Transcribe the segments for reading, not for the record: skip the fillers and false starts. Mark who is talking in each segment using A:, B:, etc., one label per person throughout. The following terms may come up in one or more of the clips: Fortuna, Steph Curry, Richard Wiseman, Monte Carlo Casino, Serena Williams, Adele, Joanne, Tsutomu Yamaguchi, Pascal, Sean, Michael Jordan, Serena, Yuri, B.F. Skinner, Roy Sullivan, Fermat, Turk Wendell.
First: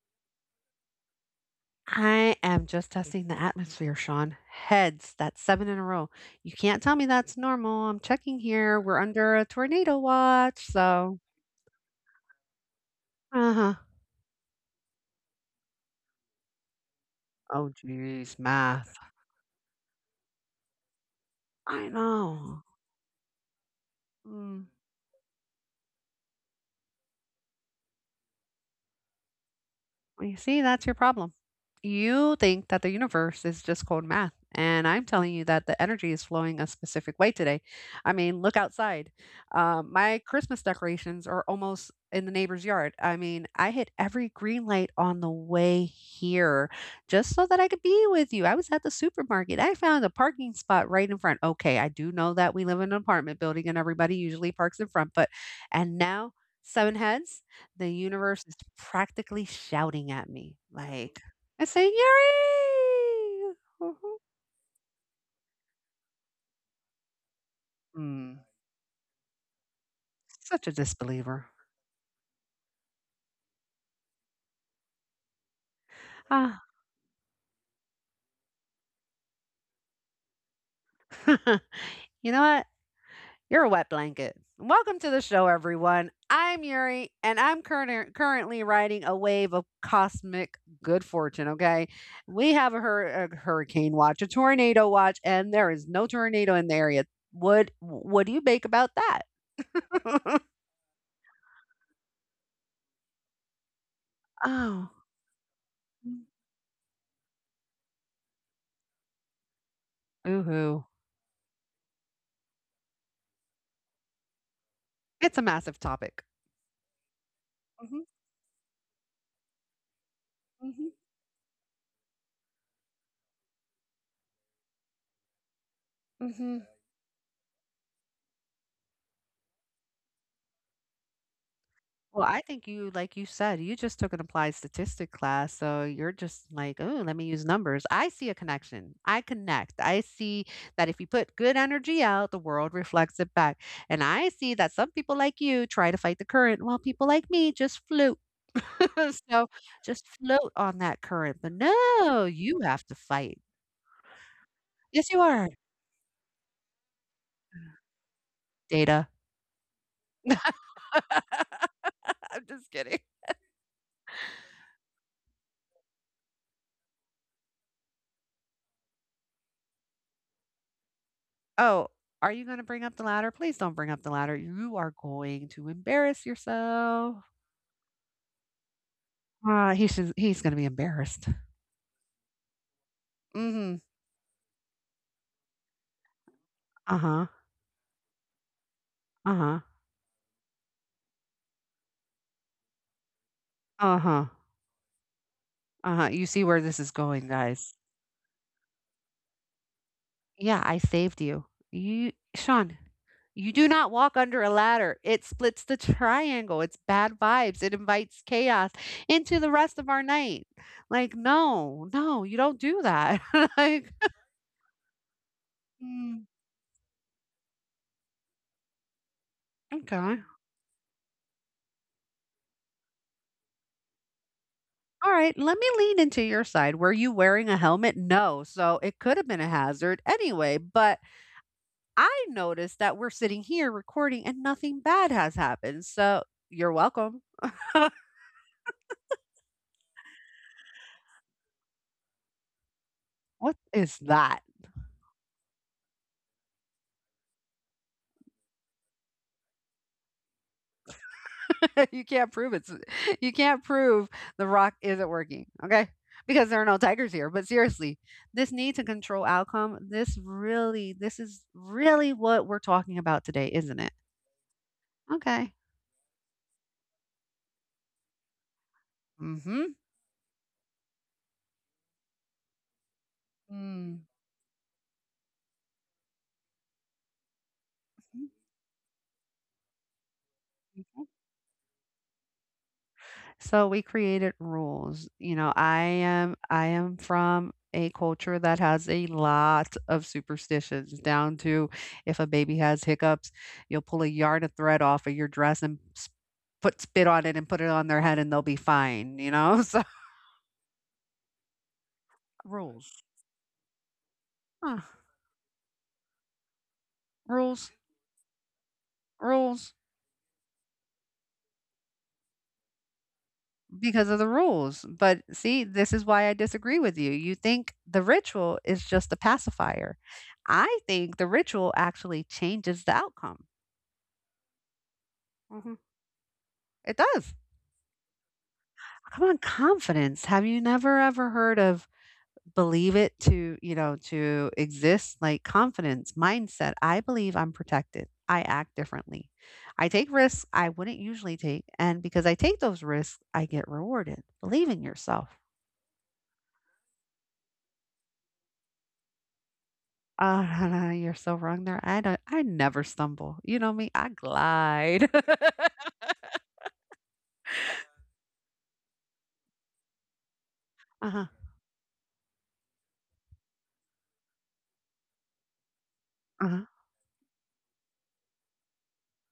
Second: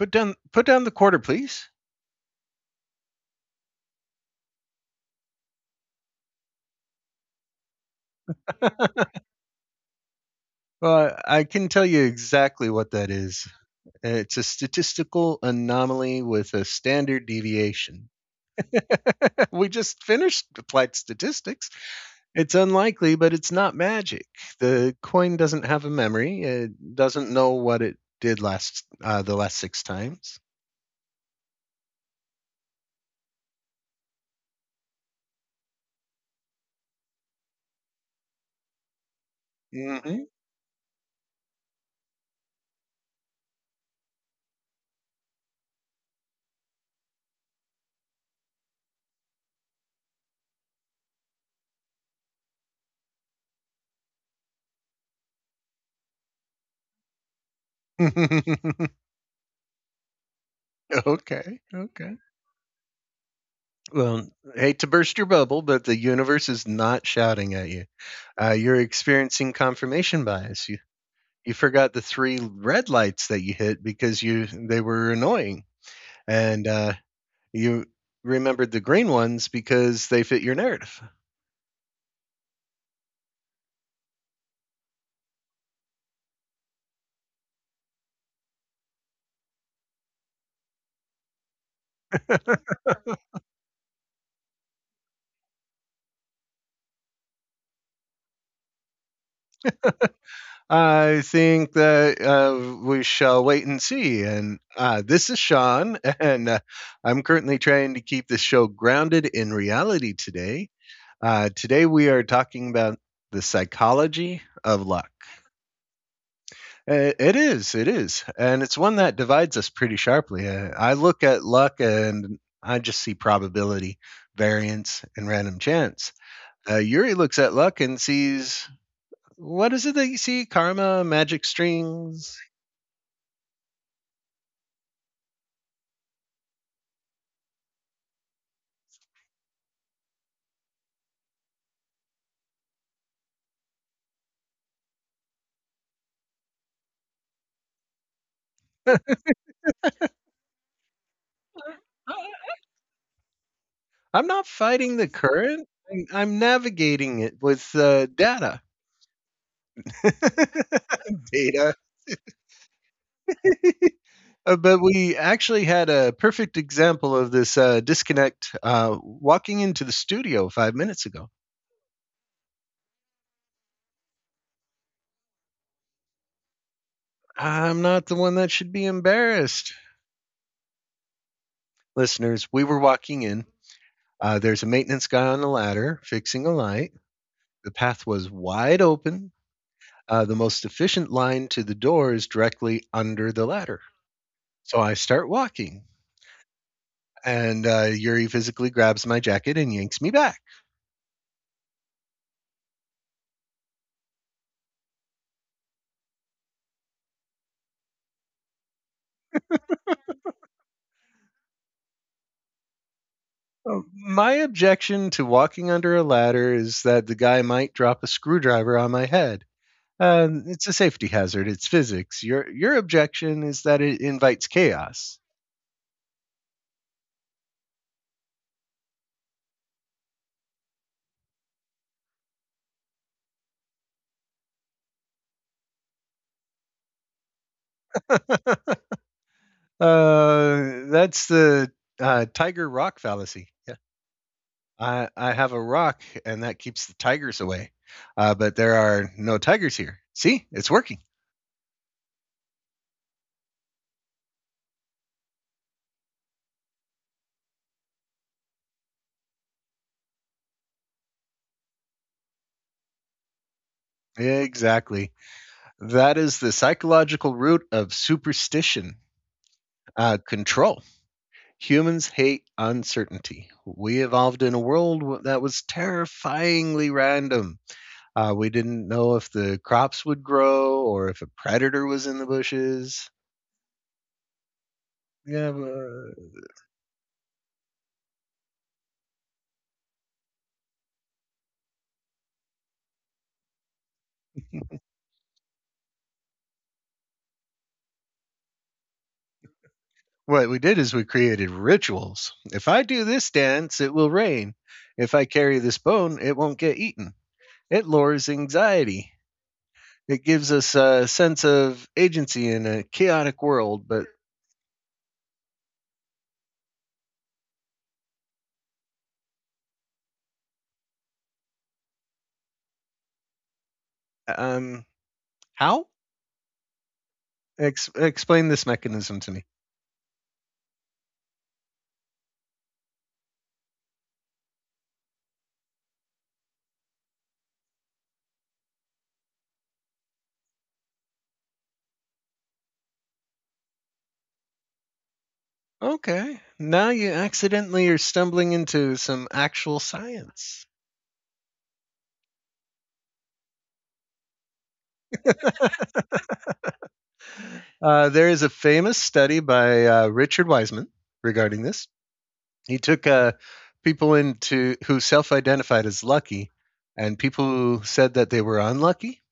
A: put down the quarter, please.
B: I am just testing the atmosphere, Sean. Heads, that's seven in a row. You can't tell me that's normal. I'm checking here. We're under a tornado watch, so.
A: I can tell you exactly what that is.
B: Uh huh.
A: It's a statistical anomaly with a standard
B: Oh,
A: deviation.
B: geez, math.
A: We just finished applied statistics.
B: I
A: It's
B: know.
A: unlikely, but it's not magic.
B: Mm.
A: The coin doesn't have a memory. It doesn't know what it did last the last six
B: Well,
A: times.
B: you see, that's your problem. You think that the universe is just cold math. And I'm telling you that the energy is flowing a specific way today. I mean, look outside. My
A: Hmm.
B: Christmas decorations are almost in the neighbor's yard. I mean, I hit every green light on the way here just so that I could be with you. I was at the supermarket. I found a parking spot right in front. Okay, I do know that we live in an apartment building and everybody usually parks in front, but and now, seven heads, the universe is practically shouting at me, like,
A: okay,
B: I say,
A: okay.
B: Yuri. Woohoo.
A: Well, hate to burst your bubble, but the universe is not shouting at you.
B: Mm,
A: You're experiencing confirmation bias.
B: such a
A: You
B: disbeliever.
A: you forgot the three red lights that you hit because you they were annoying,
B: Ah.
A: and you remembered the green ones because they fit your narrative.
B: You know what? You're a wet blanket. Welcome to the show, everyone. I'm Yuri, and I'm curner currently riding a wave of cosmic good fortune, okay? We have a hurricane watch, a tornado watch, and there is no tornado in the area. What do you make about that?
A: I think that we shall wait and see. And
B: Oh,
A: uh, this is Sean, and I'm currently trying to keep the show grounded in reality today.
B: ooh.
A: Today we are talking about the psychology of luck.
B: It's a massive topic.
A: It
B: Mhm,
A: is, and it's one that divides us pretty sharply.
B: mhm,
A: I look at luck and I just see probability, variance, and random chance.
B: mhm.
A: Yuri looks at luck and sees what is it that you see? Karma, magic
B: Well,
A: strings.
B: I think you like you said, you just took an applied statistic class, so you're just like, "Oh, let me use numbers." I see a connection. I connect. I see that if you put good energy out, the world reflects it back. And I see that some people like you try to fight the current, while people like me just float. So, just float on that current, but no, you have to fight.
A: I'm not fighting
B: Yes,
A: the
B: you are,
A: current. I'm navigating it with data.
B: data.
A: data.
B: I'm just kidding.
A: But we actually had a perfect example of this disconnect walking into the studio 5 minutes ago.
B: Oh, are you gonna bring up the ladder? Please don't bring up the ladder. You are going to embarrass yourself.
A: I'm not the one that should be
B: Ah,
A: embarrassed.
B: he's gonna be embarrassed.
A: Listeners, we were walking in.
B: Mhm.
A: There's a maintenance guy on a ladder fixing a light.
B: Uh-huh,
A: The path was wide open.
B: uh-huh,
A: The most efficient line to the door is directly under the ladder.
B: uh-huh,
A: So I start walking,
B: uh-huh. You see where this is going,
A: and
B: guys.
A: uh, Yuri physically grabs my jacket and yanks me back.
B: Yeah, I saved you. Sean, you do not walk under a ladder. It splits the triangle. It's bad vibes. It invites chaos into the rest of our night. Like, no, no, you don't do that.
A: Oh,
B: Like
A: my objection to walking under a
B: Mm,
A: ladder is that the guy might drop a screwdriver on my head.
B: okay.
A: It's a safety hazard. It's physics. Your objection is that it invites
B: All
A: chaos.
B: right, let me lean into your side. Were you wearing a helmet? No. So it could have been a hazard anyway. But I noticed that we're sitting here recording and nothing bad has happened. So you're welcome.
A: uh, that's the tiger rock fallacy.
B: What
A: Yeah.
B: is that?
A: I have a rock, and that keeps the tigers away. But there are no tigers here. See, it's working.
B: you can't prove it's you can't prove the rock isn't working. Okay. Because there are no tigers here. But seriously, this need to control outcome, this is really what we're talking about today, isn't it?
A: Exactly.
B: Okay.
A: That is the psychological root of superstition,
B: Mm-hmm.
A: control. Humans hate uncertainty. We evolved in a world that was terrifyingly random.
B: Mm-hmm.
A: We didn't know if the crops would grow or if a predator was in the bushes.
B: So we created rules. You
A: Yeah,
B: know, I am I am from a culture that has a lot of superstitions down to if a baby has hiccups, you'll pull a yard of thread off of your dress and put spit on it and put it on their head and they'll be fine, you know? So
A: what we did is we created rituals. If I
B: rules.
A: do this dance, it will rain.
B: Huh.
A: If I carry this bone, it won't get eaten.
B: Rules,
A: It lowers anxiety.
B: rules
A: It gives us a sense of agency in a chaotic world. But
B: because of the rules. But see, this is why I disagree with you. You think the ritual is just a pacifier. I think the ritual actually changes the outcome.
A: um, how?
B: It does.
A: Explain this mechanism
B: Come
A: to
B: on,
A: me.
B: confidence. Have you never ever heard of believe it to exist? Like confidence, mindset. I believe I'm protected. I act differently. I take risks I wouldn't usually take. And because I take those risks, I get rewarded. Believe in yourself.
A: Okay. Now you accidentally are stumbling into some actual
B: Oh,
A: science.
B: no, no, you're so wrong there. I never stumble. You know me, I glide.
A: There is a famous study by Richard Wiseman
B: Uh-huh.
A: regarding this. He took people into who self-identified as lucky,
B: Uh-huh.
A: and people who said that they were unlucky,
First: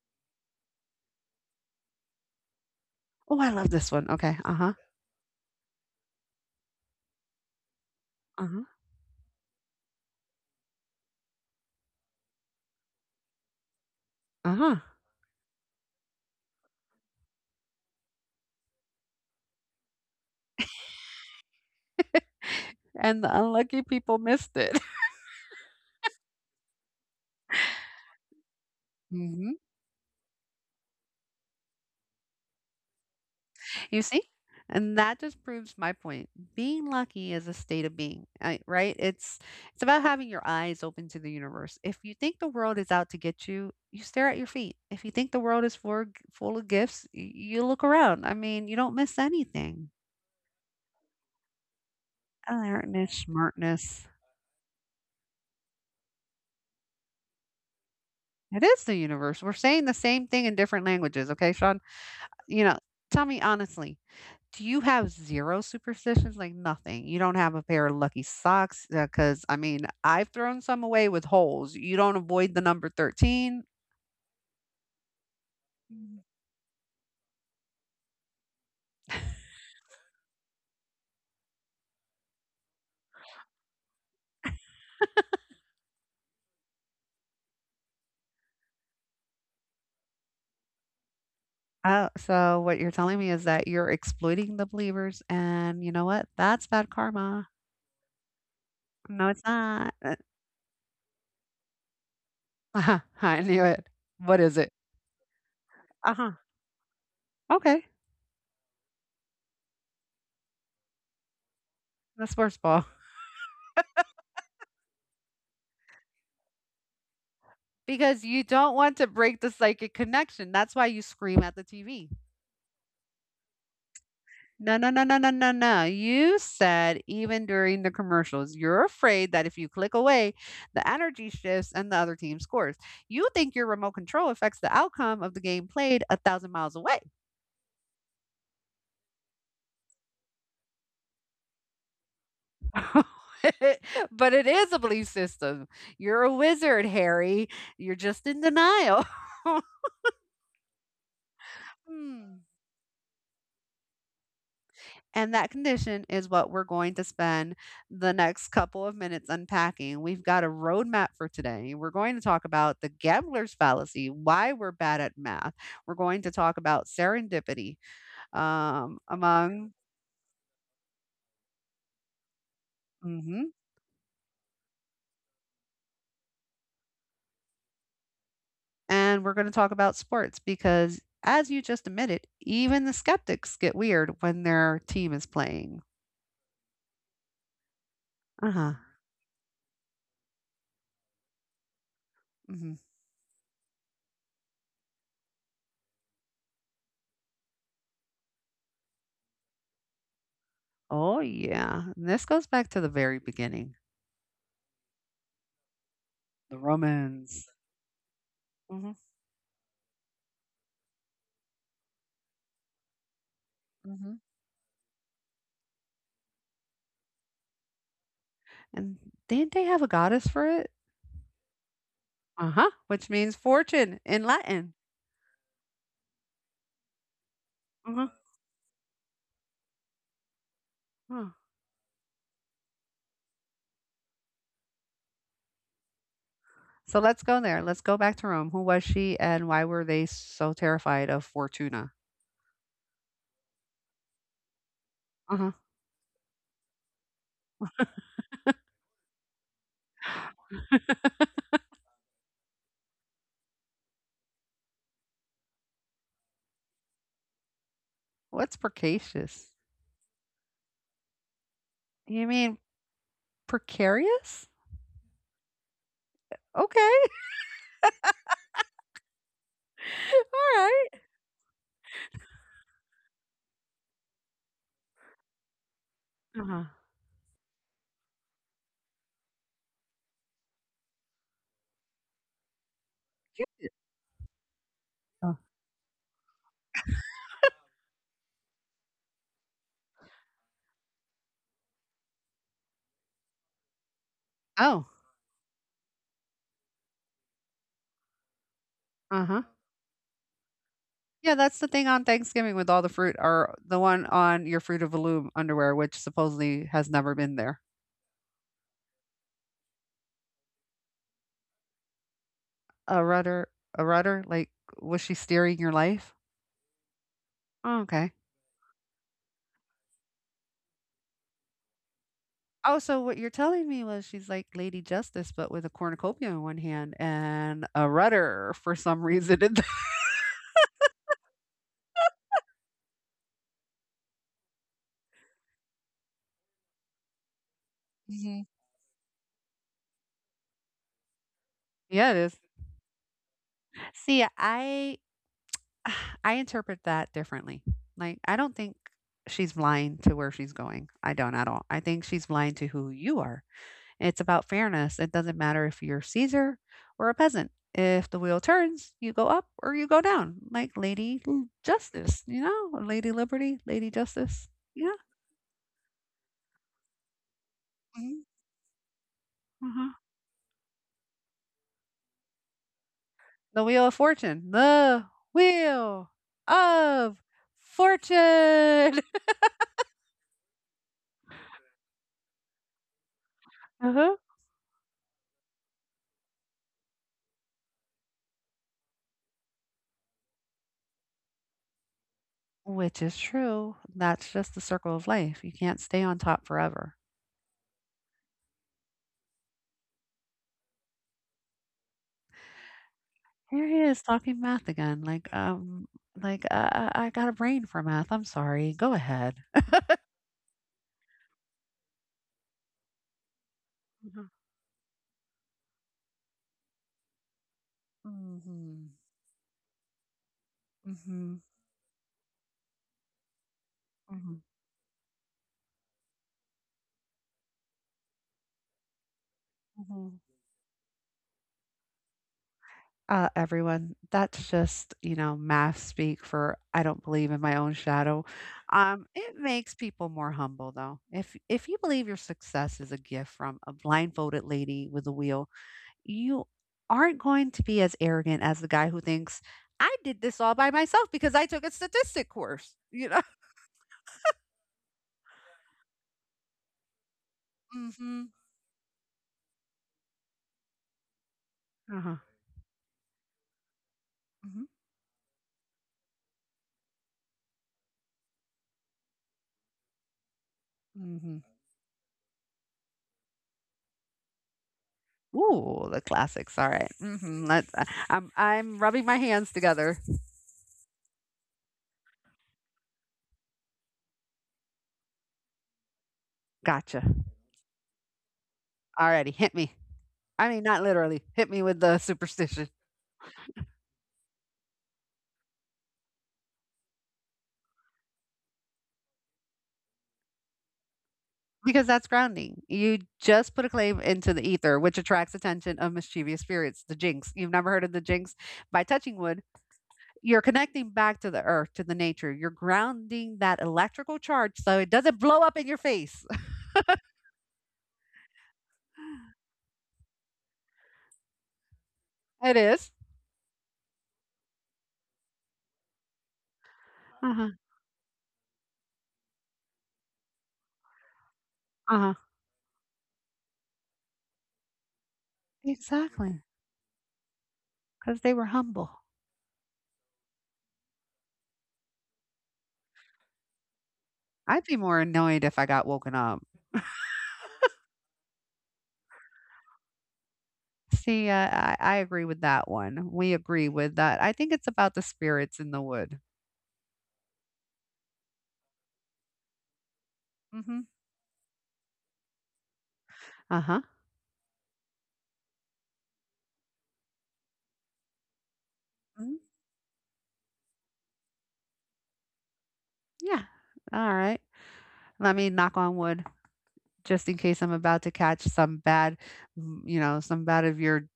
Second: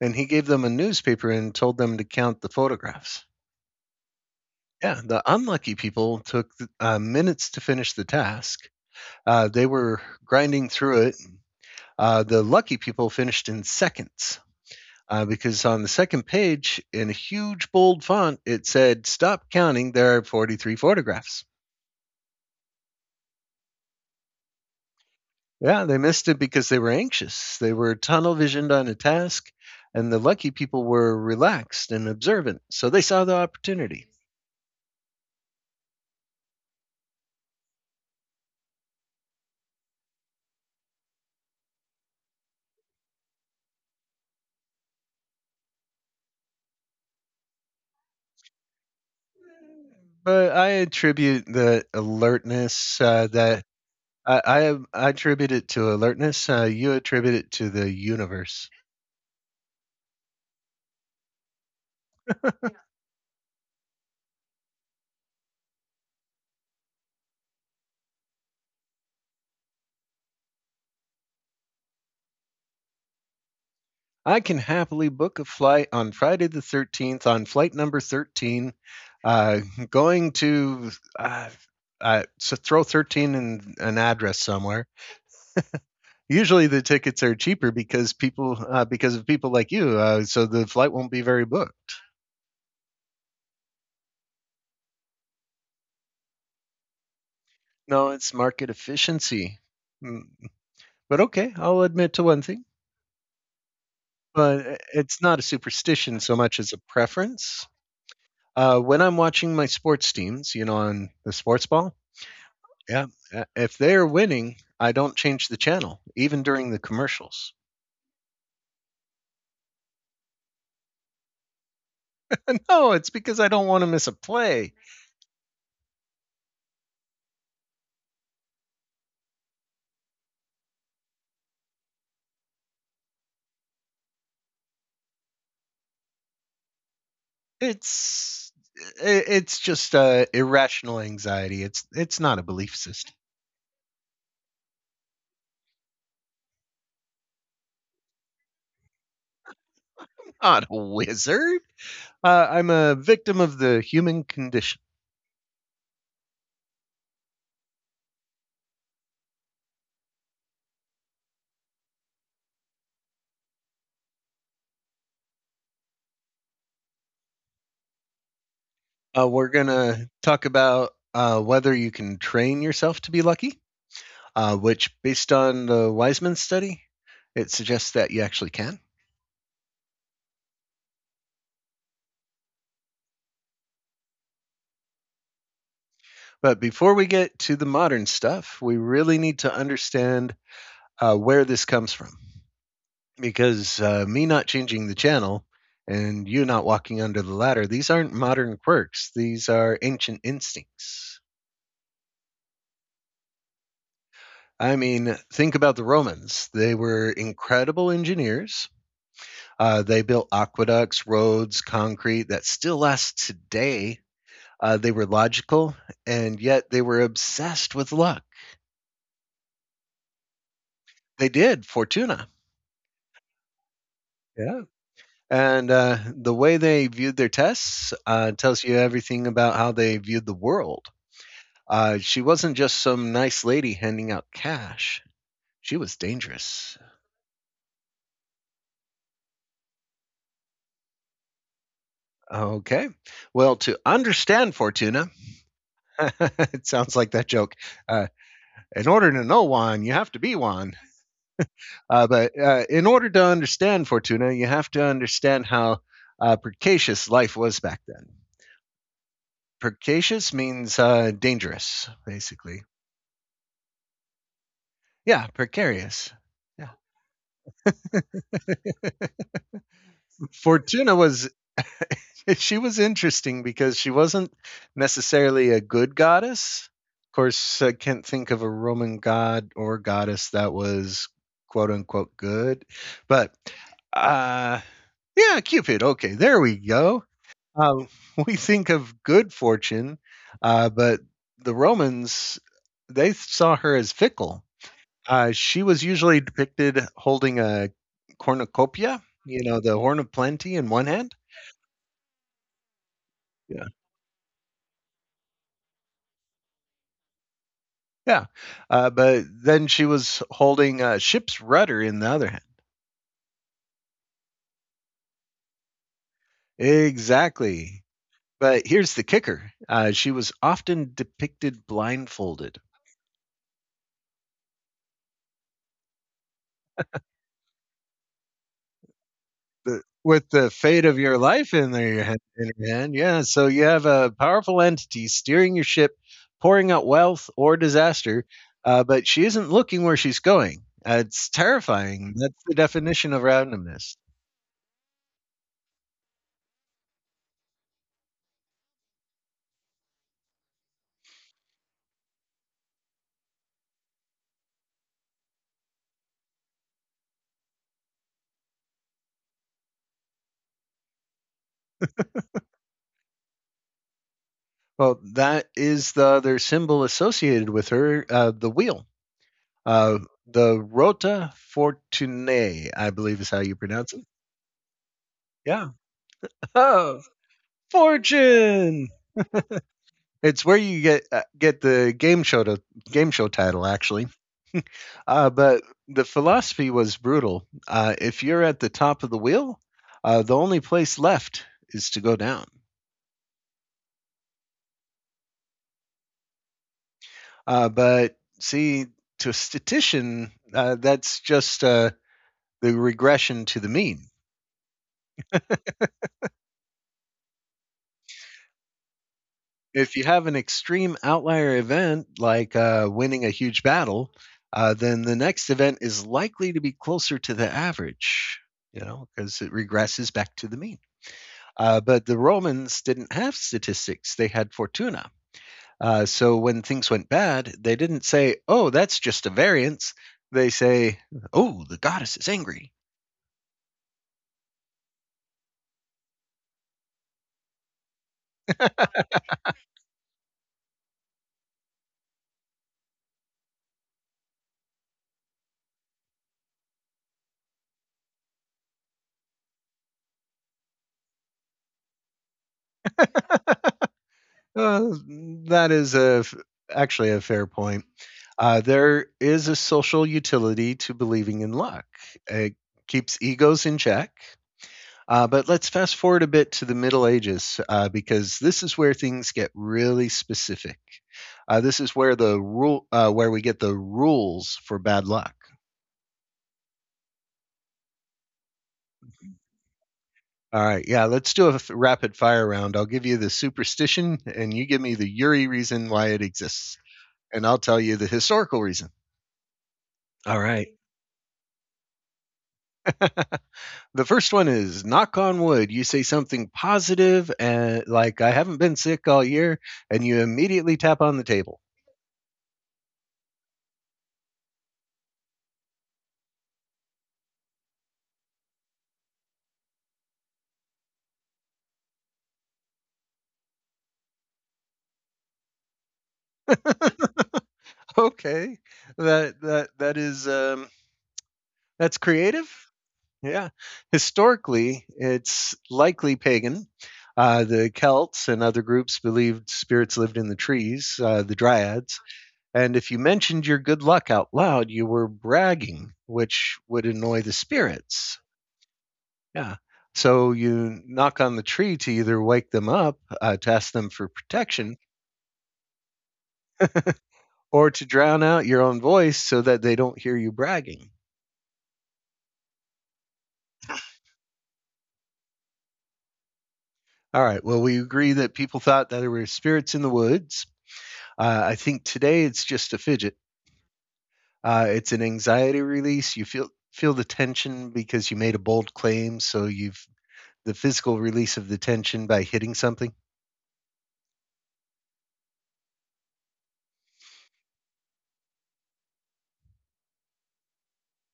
A: and he gave them a newspaper and told them to count the photographs.
B: Oh, I love this one. Okay. Uh-huh.
A: Yeah, the unlucky people took minutes to finish the
B: Uh-huh.
A: task. They were grinding through it. The lucky people finished in seconds,
B: Uh-huh.
A: because on the second page, in a huge bold font, it said, "Stop counting, there are 43 photographs."
B: And the unlucky people missed it.
A: Yeah, they missed it because they were anxious. They were tunnel visioned on a task,
B: Mhm.
A: and the lucky people were relaxed and observant, so they saw the
B: You
A: opportunity.
B: see? And that just proves my point. Being lucky is a state of being, right? It's about having your eyes open to the universe. If you think the world is out to get you, you stare at your feet. If you think the world is full of gifts, you look around. I mean, you don't miss anything.
A: But I attribute the alertness,
B: Alertness,
A: uh, that
B: smartness.
A: I, I I attribute it to alertness. You attribute it to the
B: It
A: universe.
B: is the universe. We're saying the same thing in different languages, okay, Sean? You know, tell me honestly, do you have 0 superstitions? Like, nothing? You don't have a pair of lucky socks? Because I mean, I've thrown some away with holes. You don't avoid the number 13.
A: I can happily book a flight on
B: Mm.
A: Friday the 13th on flight number 13, uh, going to uh, so throw 13 in an address somewhere. Usually the tickets are cheaper because people because of people like you, so the flight won't be very booked.
B: Oh, so what you're telling me is that you're exploiting the believers, and you know what? That's bad karma.
A: No, it's market
B: No, it's
A: efficiency.
B: not.
A: Mm. But okay, I'll admit to one thing,
B: Uh-huh, I knew it. What is it?
A: but it's not a superstition
B: Uh-huh.
A: so much as a preference.
B: Okay.
A: When I'm watching my sports teams, you know, on the sports ball,
B: The sports ball.
A: yeah, if they're winning, I don't change the channel, even during the commercials.
B: Because you don't want to break the psychic connection. That's why you scream at the TV.
A: No, it's because I don't want to miss a play.
B: No, no, no, no, no, no, no. You said even during the commercials, you're afraid that if you click away, the energy shifts and the other team scores. You think your remote control affects the outcome of the game played 1,000 miles away.
A: It's it's just irrational anxiety. It's not a belief system.
B: But it is a belief system. You're a wizard, Harry. You're just in denial.
A: Not a wizard.
B: Hmm.
A: I'm a victim of the human condition.
B: And that condition is what we're going to spend the next couple of minutes unpacking. We've got a roadmap for today. We're going to talk about the gambler's fallacy, why we're bad at math. We're going to talk about serendipity,
A: We're
B: among,
A: gonna talk about whether you can train yourself to be
B: hmm
A: lucky, which, based on the Wiseman study, it suggests that you actually can.
B: and we're going to talk about sports because, as you just admitted, even the skeptics get weird when their team is playing.
A: But before we get to the modern
B: Uh
A: stuff,
B: huh.
A: we really need to understand where this comes from.
B: Hmm.
A: Because me not changing the channel and you not walking under the ladder, these aren't modern quirks. These are ancient
B: Oh,
A: instincts.
B: yeah. And this goes back to the very beginning
A: I mean, think about the Romans.
B: the
A: They were
B: Romans.
A: incredible engineers.
B: Hmm.
A: They built aqueducts, roads, concrete that still lasts today. They were logical, and yet they were obsessed with luck.
B: And didn't they have a goddess for it?
A: They did Fortuna.
B: Uh-huh. Which means fortune in
A: Yeah.
B: Latin.
A: And the way they viewed their tests
B: Mhm.
A: tells you everything about how they viewed the world.
B: Huh.
A: She wasn't just some nice lady handing out cash, she was dangerous.
B: So let's go there. Let's go back to Rome. Who was she and why were they so terrified of Fortuna?
A: Okay. Well, to understand Fortuna,
B: Uh-huh.
A: it sounds like that joke. Uh, in order to know one, you have to be one. But in order to understand Fortuna, you have to understand how precocious life was back then.
B: What's precocious?
A: Precarious means dangerous,
B: You mean
A: basically.
B: precarious?
A: Yeah, precarious. Yeah.
B: Okay. All
A: Fortuna
B: right.
A: was she was interesting because she wasn't necessarily a good
B: Uh-huh.
A: goddess. Of course, I can't think of a Roman god or goddess that was quote unquote good. But
B: Cute.
A: uh yeah, Cupid. Okay, there we go. Um, we think of good fortune, but the Romans they saw her as fickle.
B: Oh,
A: She was usually depicted holding a cornucopia,
B: uh-huh.
A: you know, the horn of plenty in one hand.
B: Yeah, that's the thing on Thanksgiving with all the fruit, or
A: Yeah,
B: the one on your fruit of the loom underwear, which supposedly has never been there.
A: yeah. But then she was holding a ship's rudder in the other hand.
B: A rudder, a rudder? Like, was she steering your life? Oh,
A: Exactly.
B: okay.
A: But here's the kicker: she was often depicted blindfolded.
B: Oh, so what you're telling me was she's like Lady Justice, but with a cornucopia in one hand and a rudder for some reason. In the-
A: With the fate of your life in their hand, in your hand. Yeah. So you have a powerful entity steering your ship, pouring out wealth or disaster,
B: Mhm.
A: but she isn't looking where she's going. It's
B: Yeah,
A: terrifying.
B: it is.
A: That's the definition of randomness.
B: See, I I interpret that differently. Like, I don't think she's blind to where she's going. I don't at all. I think she's blind to who you are. It's about fairness. It doesn't matter if you're Caesar or a peasant. If the wheel turns, you go up or you go down, like Lady Justice, you know, Lady Liberty, Lady Justice. Yeah.
A: Well, that is the other symbol associated with her,
B: Mhm,
A: the wheel.
B: mhm.
A: Uh, the Rota Fortunae, I believe is how you
B: The Wheel
A: pronounce
B: of
A: it.
B: Fortune. The
A: Yeah.
B: Wheel
A: Oh,
B: of
A: Fortune!
B: Fortune.
A: It's where you get the game show title actually.
B: Uh-huh.
A: But the philosophy was brutal. If you're at the top of the wheel, the only place left is to go down.
B: Which is true. That's just the circle of life. You can't stay on top forever.
A: But see, to a statistician, that's just the regression to
B: Here
A: the
B: he is
A: mean.
B: talking math again. Like I got a brain for math. I'm sorry. Go ahead.
A: If you have an extreme outlier event like winning a huge battle,
B: Mhm.
A: then the next event is likely to be closer to the average, you
B: Mhm,
A: know, because it regresses back to the mean.
B: mhm,
A: But the Romans didn't have statistics, they
B: mhm,
A: had Fortuna. So when things went bad, they didn't say, "Oh, that's just a variance."
B: mhm.
A: They say, "Oh, the goddess is angry."
B: Everyone, that's just, you know, math speak for I don't believe in my own shadow. It makes people more humble though. If you believe your success is a gift from a blindfolded lady with a wheel, you aren't going to be as arrogant as the guy who thinks I did this all by myself because I took a statistic course, you know?
A: Uh, that is a actually a fair point.
B: Mm-hmm.
A: There is a social utility to believing in luck.
B: Uh-huh.
A: It keeps egos in check.
B: Mm-hmm.
A: But let's fast forward a bit to the Middle Ages, because this is where things get really specific.
B: Mm-hmm.
A: This is where the rule where we get the rules for bad luck.
B: Ooh, the classics. All right. Mm-hmm. I'm rubbing my hands together.
A: All right, yeah, let's do a rapid fire round. I'll give you the superstition, and you give me the Yuri reason why it exists,
B: Gotcha.
A: and I'll tell you the historical reason.
B: Alrighty, hit me.
A: All
B: I mean,
A: right.
B: not literally, hit me with the superstition
A: The first one is knock on wood. You say something positive, and like, "I haven't been sick all year," and you immediately tap on the table.
B: because that's grounding. You just put a claim into the ether, which attracts attention of mischievous spirits, the jinx. You've never heard of the jinx? By touching wood, you're connecting back to the earth, to the nature. You're grounding that electrical charge so it doesn't blow up in your face.
A: Okay. That is, that's creative.
B: It is.
A: Yeah. Historically, it's likely pagan.
B: Uh-huh.
A: The Celts and other groups believed spirits lived in the trees, the dryads.
B: Uh-huh.
A: And if you mentioned your good luck out loud, you were bragging,
B: Exactly.
A: which would annoy the spirits.
B: Because they were humble.
A: Yeah. So you knock on the tree to either wake them up, to ask them for
B: I'd be
A: protection,
B: more annoyed if I got woken up.
A: or to drown out your own voice so that they don't hear you bragging.
B: See, I agree with that one. We agree with that. I think it's about the spirits in the wood.
A: All right. Well, we agree that people thought that there were spirits in the woods.
B: Mm-hmm.
A: I think today it's just a fidget.
B: Uh huh.
A: It's an anxiety release. You feel the tension because you made a bold claim,
B: Mm,
A: so you've the physical release of the tension by hitting something.
B: yeah. Alright. Let me knock on wood just in case I'm about to catch some bad, some bad of your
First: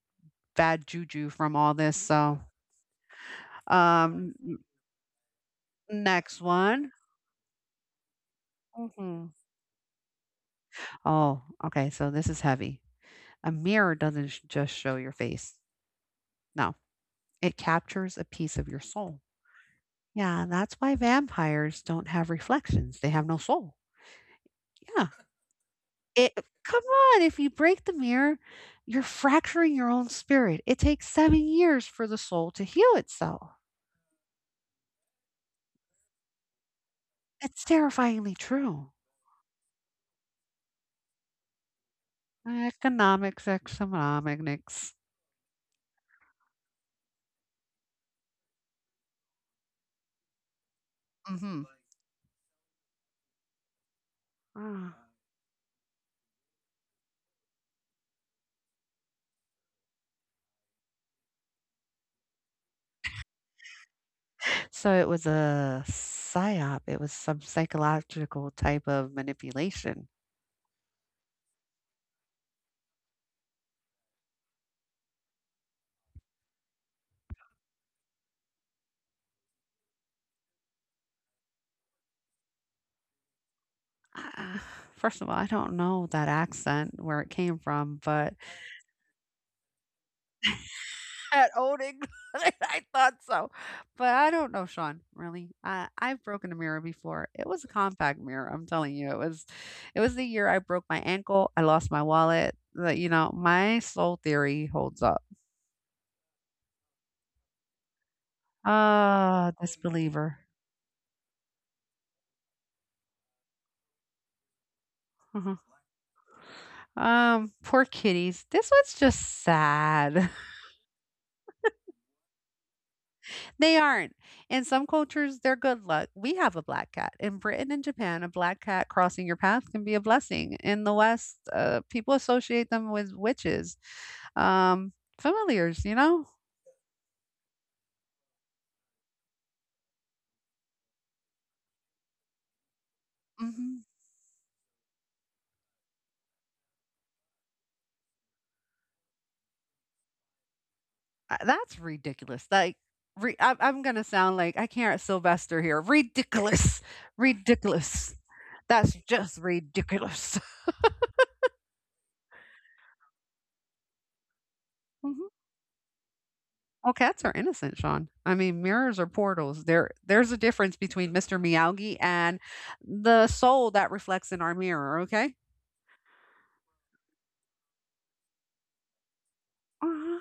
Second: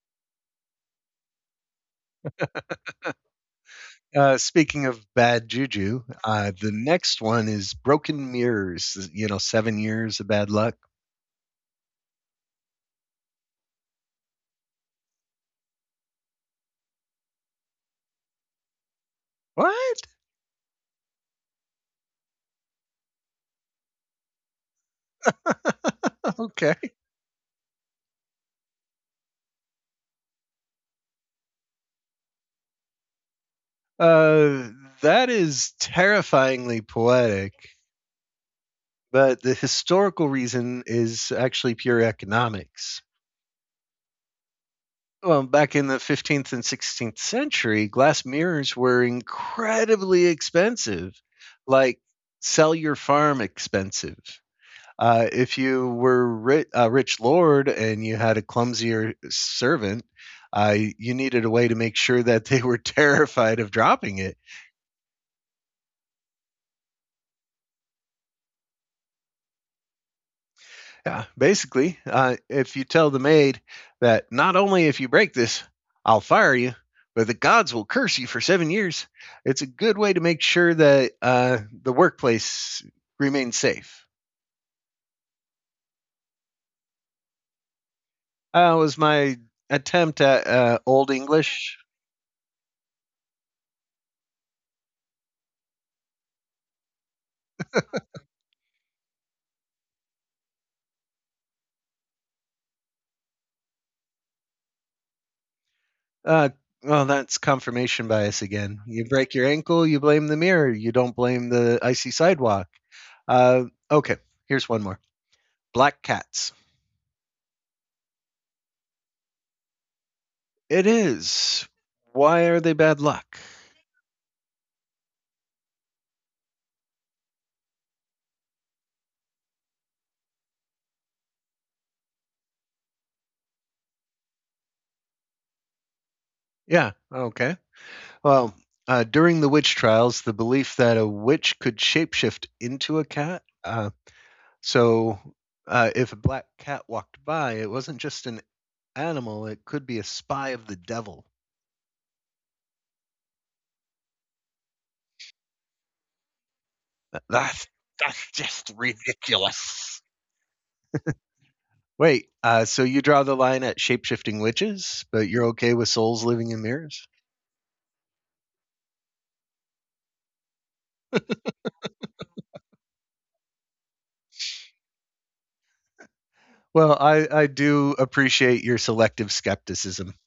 B: bad juju from all this, so, Mhm.
A: Speaking of bad juju,
B: n next
A: the
B: one.
A: next one is broken mirrors. You
B: Mhm.
A: know, 7 years of bad luck.
B: Oh, okay, so this is heavy. A mirror doesn't sh just show your face. No, it captures a piece of your soul.
A: What?
B: Yeah, that's why vampires don't have reflections, they have no soul. Yeah. It Come
A: Okay.
B: on, if you break the mirror, you're fracturing your own spirit. It takes 7 years for the soul to heal itself.
A: Uh, that is terrifyingly poetic.
B: It's terrifyingly true.
A: But the historical reason is actually pure economics.
B: Economics, economics.
A: Well, back in the 15th and 16th century, glass mirrors were incredibly expensive,
B: Hmm.
A: like sell your farm expensive.
B: Ah.
A: If you were a rich lord and you had a clumsier servant, you needed a way to make sure that they were terrified of dropping it.
B: So it was a psyop. It was some psychological type of manipulation.
A: Yeah, basically, if you tell the maid that not only if you break this, I'll fire you, but the gods will curse you for 7 years, it's a good way to make sure that the workplace remains safe.
B: Ah, first of all, I don't know that accent where it came from, but
A: Was my attempt at Old
B: at
A: English.
B: Old England. I thought so, but I don't know, Sean, really. I've broken a mirror before. It was a compact mirror, I'm telling you. It was the year I broke my ankle, I lost my wallet, my soul theory holds up.
A: Uh, well, that's confirmation bias again. You break your
B: Ah, oh,
A: ankle, you blame the
B: disbeliever.
A: mirror, you don't blame the icy sidewalk. Uh, okay, here's one more.
B: Mhm.
A: Black cats.
B: Poor kitties. This one's just sad.
A: It is. Why are they bad luck?
B: They aren't. In some cultures, they're good luck. We have a black cat. In Britain and Japan, a black cat crossing your path can be a blessing. In the West, people associate them with witches, um, familiars, you know?
A: Yeah, okay. Well, during the witch trials, the belief that a witch could shapeshift into a cat.
B: Hmm.
A: So if a black cat walked by, it wasn't just an animal, it could be a spy of the devil.
B: That's ridiculous. Like, I'm going to sound like I can't Sylvester here. Ridiculous.
A: That's
B: Ridiculous.
A: that's just
B: That's just
A: ridiculous.
B: ridiculous.
A: Wait, so you draw the line at shapeshifting witches, but you're okay with souls living in
B: Well,
A: mirrors?
B: cats are innocent, Sean. I mean, mirrors are portals. There's a difference between Mr. Miyagi and the soul that reflects in our mirror. Okay.
A: Well, I do appreciate your selective skepticism.
B: Uh-huh.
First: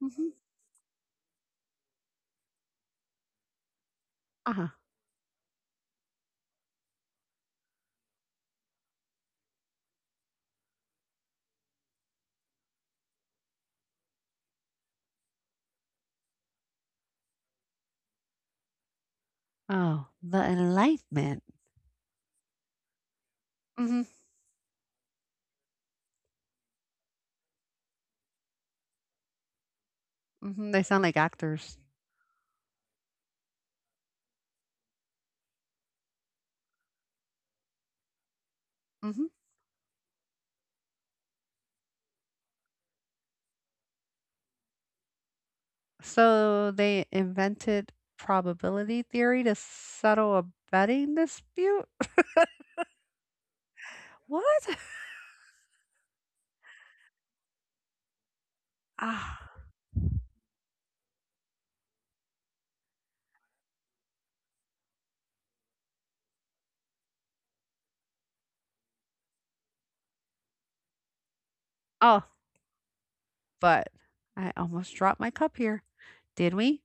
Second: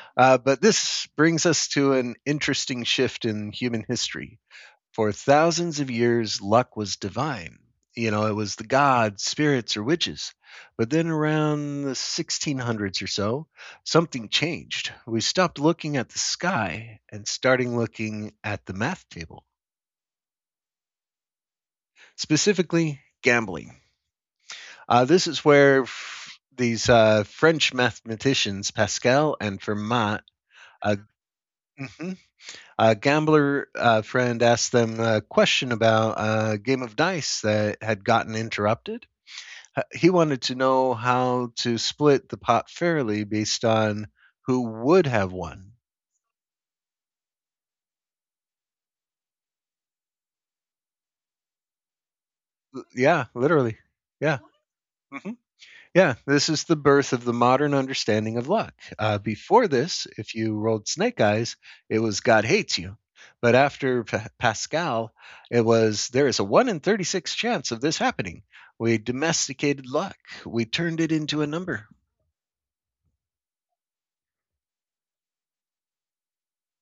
B: Hmm.
A: But this brings us to an interesting shift in human history.
B: Uh-huh.
A: For thousands of years, luck was divine. You know, it was the gods, spirits, or witches. But then around the 1600s or so, something changed. We stopped looking at the sky and starting looking at the math table,
B: Oh, the enlightenment.
A: specifically gambling.
B: Hmm.
A: This is where these French mathematicians, Pascal and Fermat,
B: Hmm. They
A: uh,
B: sound like actors.
A: mhm, a gambler friend asked them a question about a game of dice that had gotten interrupted.
B: Hmm.
A: He wanted to know how to split the pot fairly based on who would have won.
B: So they invented probability theory to settle a betting dispute.
A: Yeah, literally. Yeah.
B: What?
A: Mhm. Yeah, this is the birth of the modern understanding of luck.
B: Ah.
A: Before this, if you rolled snake eyes, it was God hates you. But after Pascal, it was there is a 1 in 36 chance of this happening. We domesticated luck, we turned it into a number.
B: Oh, but I almost dropped my cup here. Did we?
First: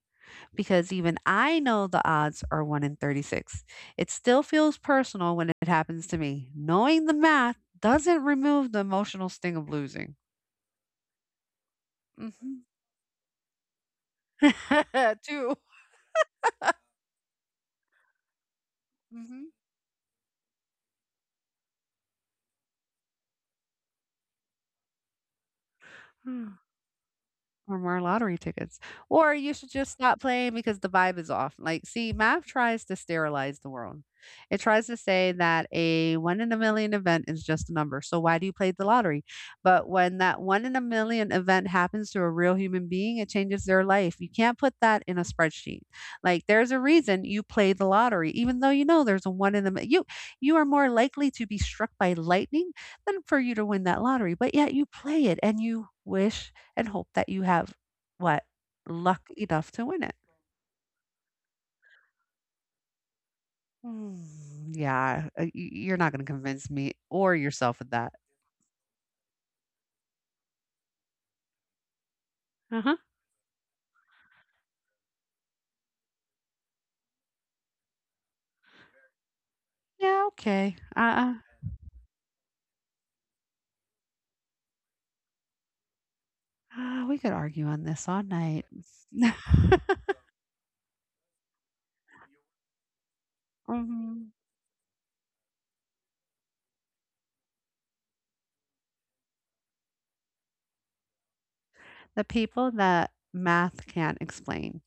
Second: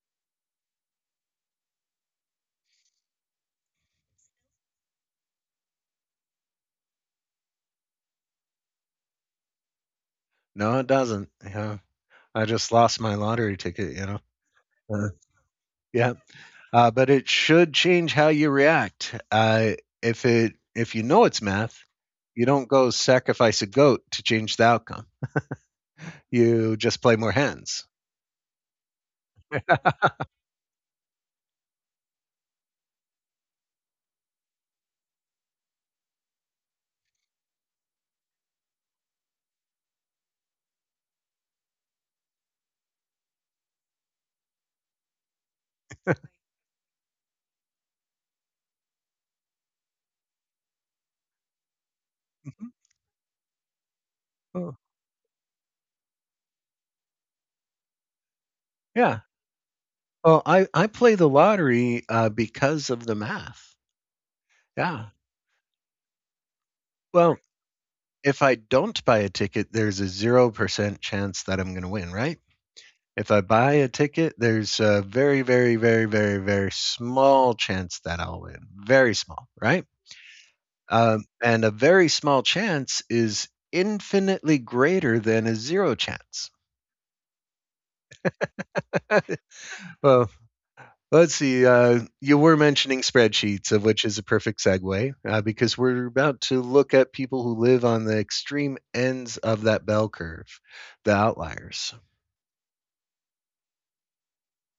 B: Because even I know the odds are 1 in 36. It still feels personal when it happens to me. Knowing the math doesn't remove the emotional sting of losing.
A: No, it doesn't. You know, I
B: Mhm.
A: just lost my lottery ticket. Uh,
B: True.
A: yeah, but it should change how you react.
B: Mhm.
A: If you know it's math, you don't go sacrifice a goat to change the outcome. You just play more
B: Or
A: hands.
B: more lottery tickets. Or you should just stop playing because the vibe is off. Like, see, math tries to sterilize the world. It tries to say that a one in a million event is just a number. So why do you play the lottery? But when that one in a million event happens to a real human being, it changes their life. You can't put that in a spreadsheet. Like, there's a reason you play the lottery, even though you know there's a one in a mi- you are more likely to be struck by lightning
A: Mhm.
B: than for you to win that lottery. But yet
A: Oh,
B: you play it and you wish and hope that you have what? Luck
A: yeah.
B: enough to win it.
A: Well, I play the lottery, because of the math.
B: Mm,
A: Yeah.
B: yeah, you're not going to convince me or
A: Well,
B: yourself with that.
A: if I don't buy a ticket, there's a 0% chance that I'm gonna win, right?
B: Uh-huh.
A: If I buy a ticket, there's a very, very, very, very, very small chance that I'll win. Very small, right?
B: Yeah, okay.
A: And a very small chance is infinitely greater than a 0 chance.
B: We could argue on this all night.
A: Well, let's see. You were mentioning spreadsheets, of which is a
B: Mhm.
A: perfect segue because we're about to look at people who live on the extreme ends of that bell curve, the outliers.
B: The people that math can't explain.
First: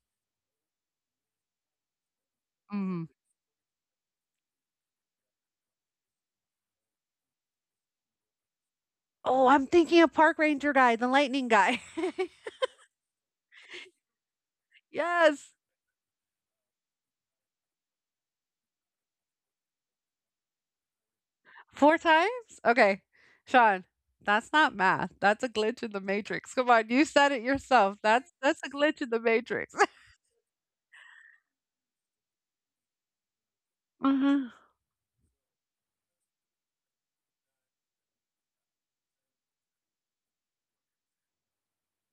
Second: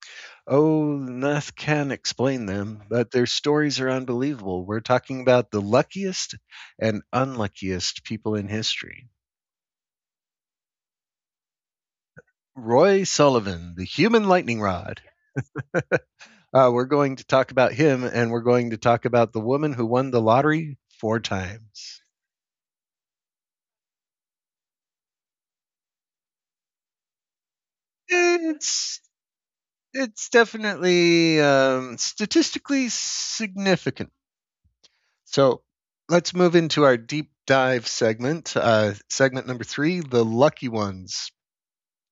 A: Oh, Nath can explain them,
B: Mhm.
A: but their stories are unbelievable. We're talking about the luckiest and unluckiest people in history.
B: Oh, I'm thinking of park ranger guy, the lightning guy.
A: Roy Sullivan, the human lightning rod.
B: Yes.
A: We're going to talk about him, and we're going to talk about the woman who won the lottery four
B: 4
A: times.
B: times? Okay. Sean, that's not math. That's a glitch in the matrix. Come on, you said it yourself. That's a
A: It's
B: glitch in the matrix.
A: it's definitely statistically significant.
B: Uh-huh.
A: So let's move into our deep dive segment. Segment number three: the lucky ones.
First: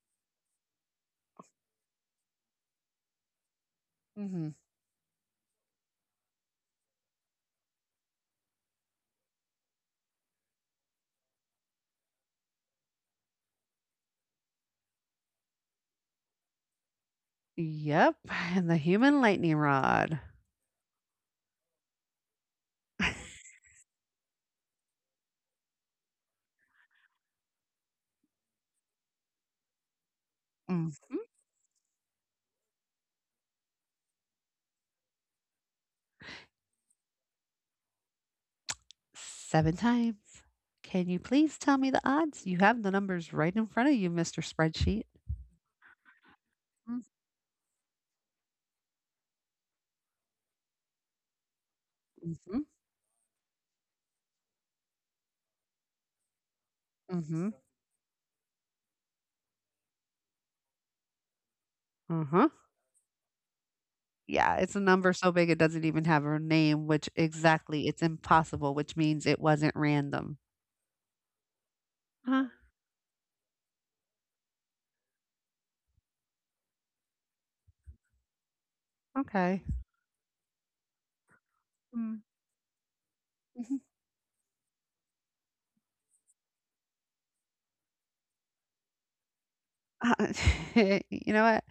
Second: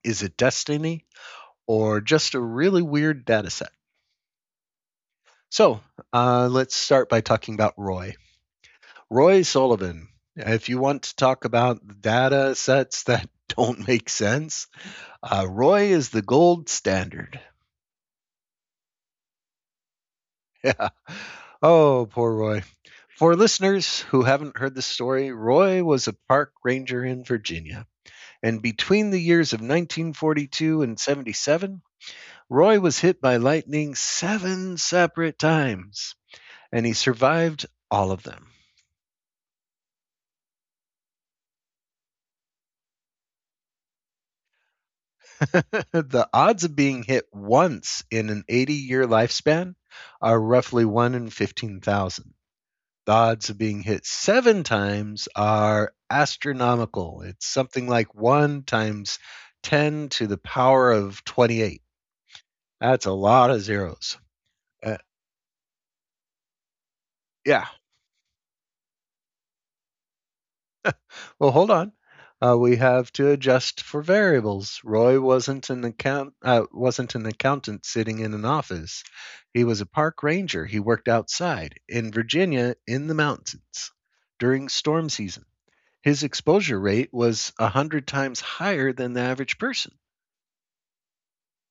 A: Is it destiny or just a really weird data set?
B: Mhm.
A: So let's start by talking about Roy. Roy Sullivan. If you want to talk about data sets that don't make sense, Roy is the gold standard.
B: Yep, and the human lightning rod.
A: Yeah. Oh, poor Roy. For listeners who haven't heard the story, Roy was a park ranger in Virginia. And between the years of 1942
B: Mm.
A: and 77, Roy was hit by lightning seven separate times, and he survived all of them.
B: 7 times. Can you please tell me the odds? You have the numbers right in front of you, Mr. Spreadsheet.
A: The odds of being
B: Mm,
A: hit once in an 80-year lifespan are roughly 1 in 15,000.
B: mhm,
A: The odds of being hit seven times are astronomical. It's
B: mhm,
A: something like one times 10 to the power of 28.
B: uh-huh.
A: That's a lot of zeros.
B: Yeah, it's a
A: Uh,
B: number so big it doesn't even have a name, which
A: yeah.
B: exactly it's impossible, which means it wasn't random.
A: Well, hold on.
B: Huh,
A: We have to adjust for variables. Roy wasn't an account wasn't an accountant sitting in an office.
B: okay.
A: He was a park ranger. He worked outside in
B: Mm.
A: Virginia in the mountains during storm season. His exposure rate was a hundred times higher than the average person.
B: Uh, you know what?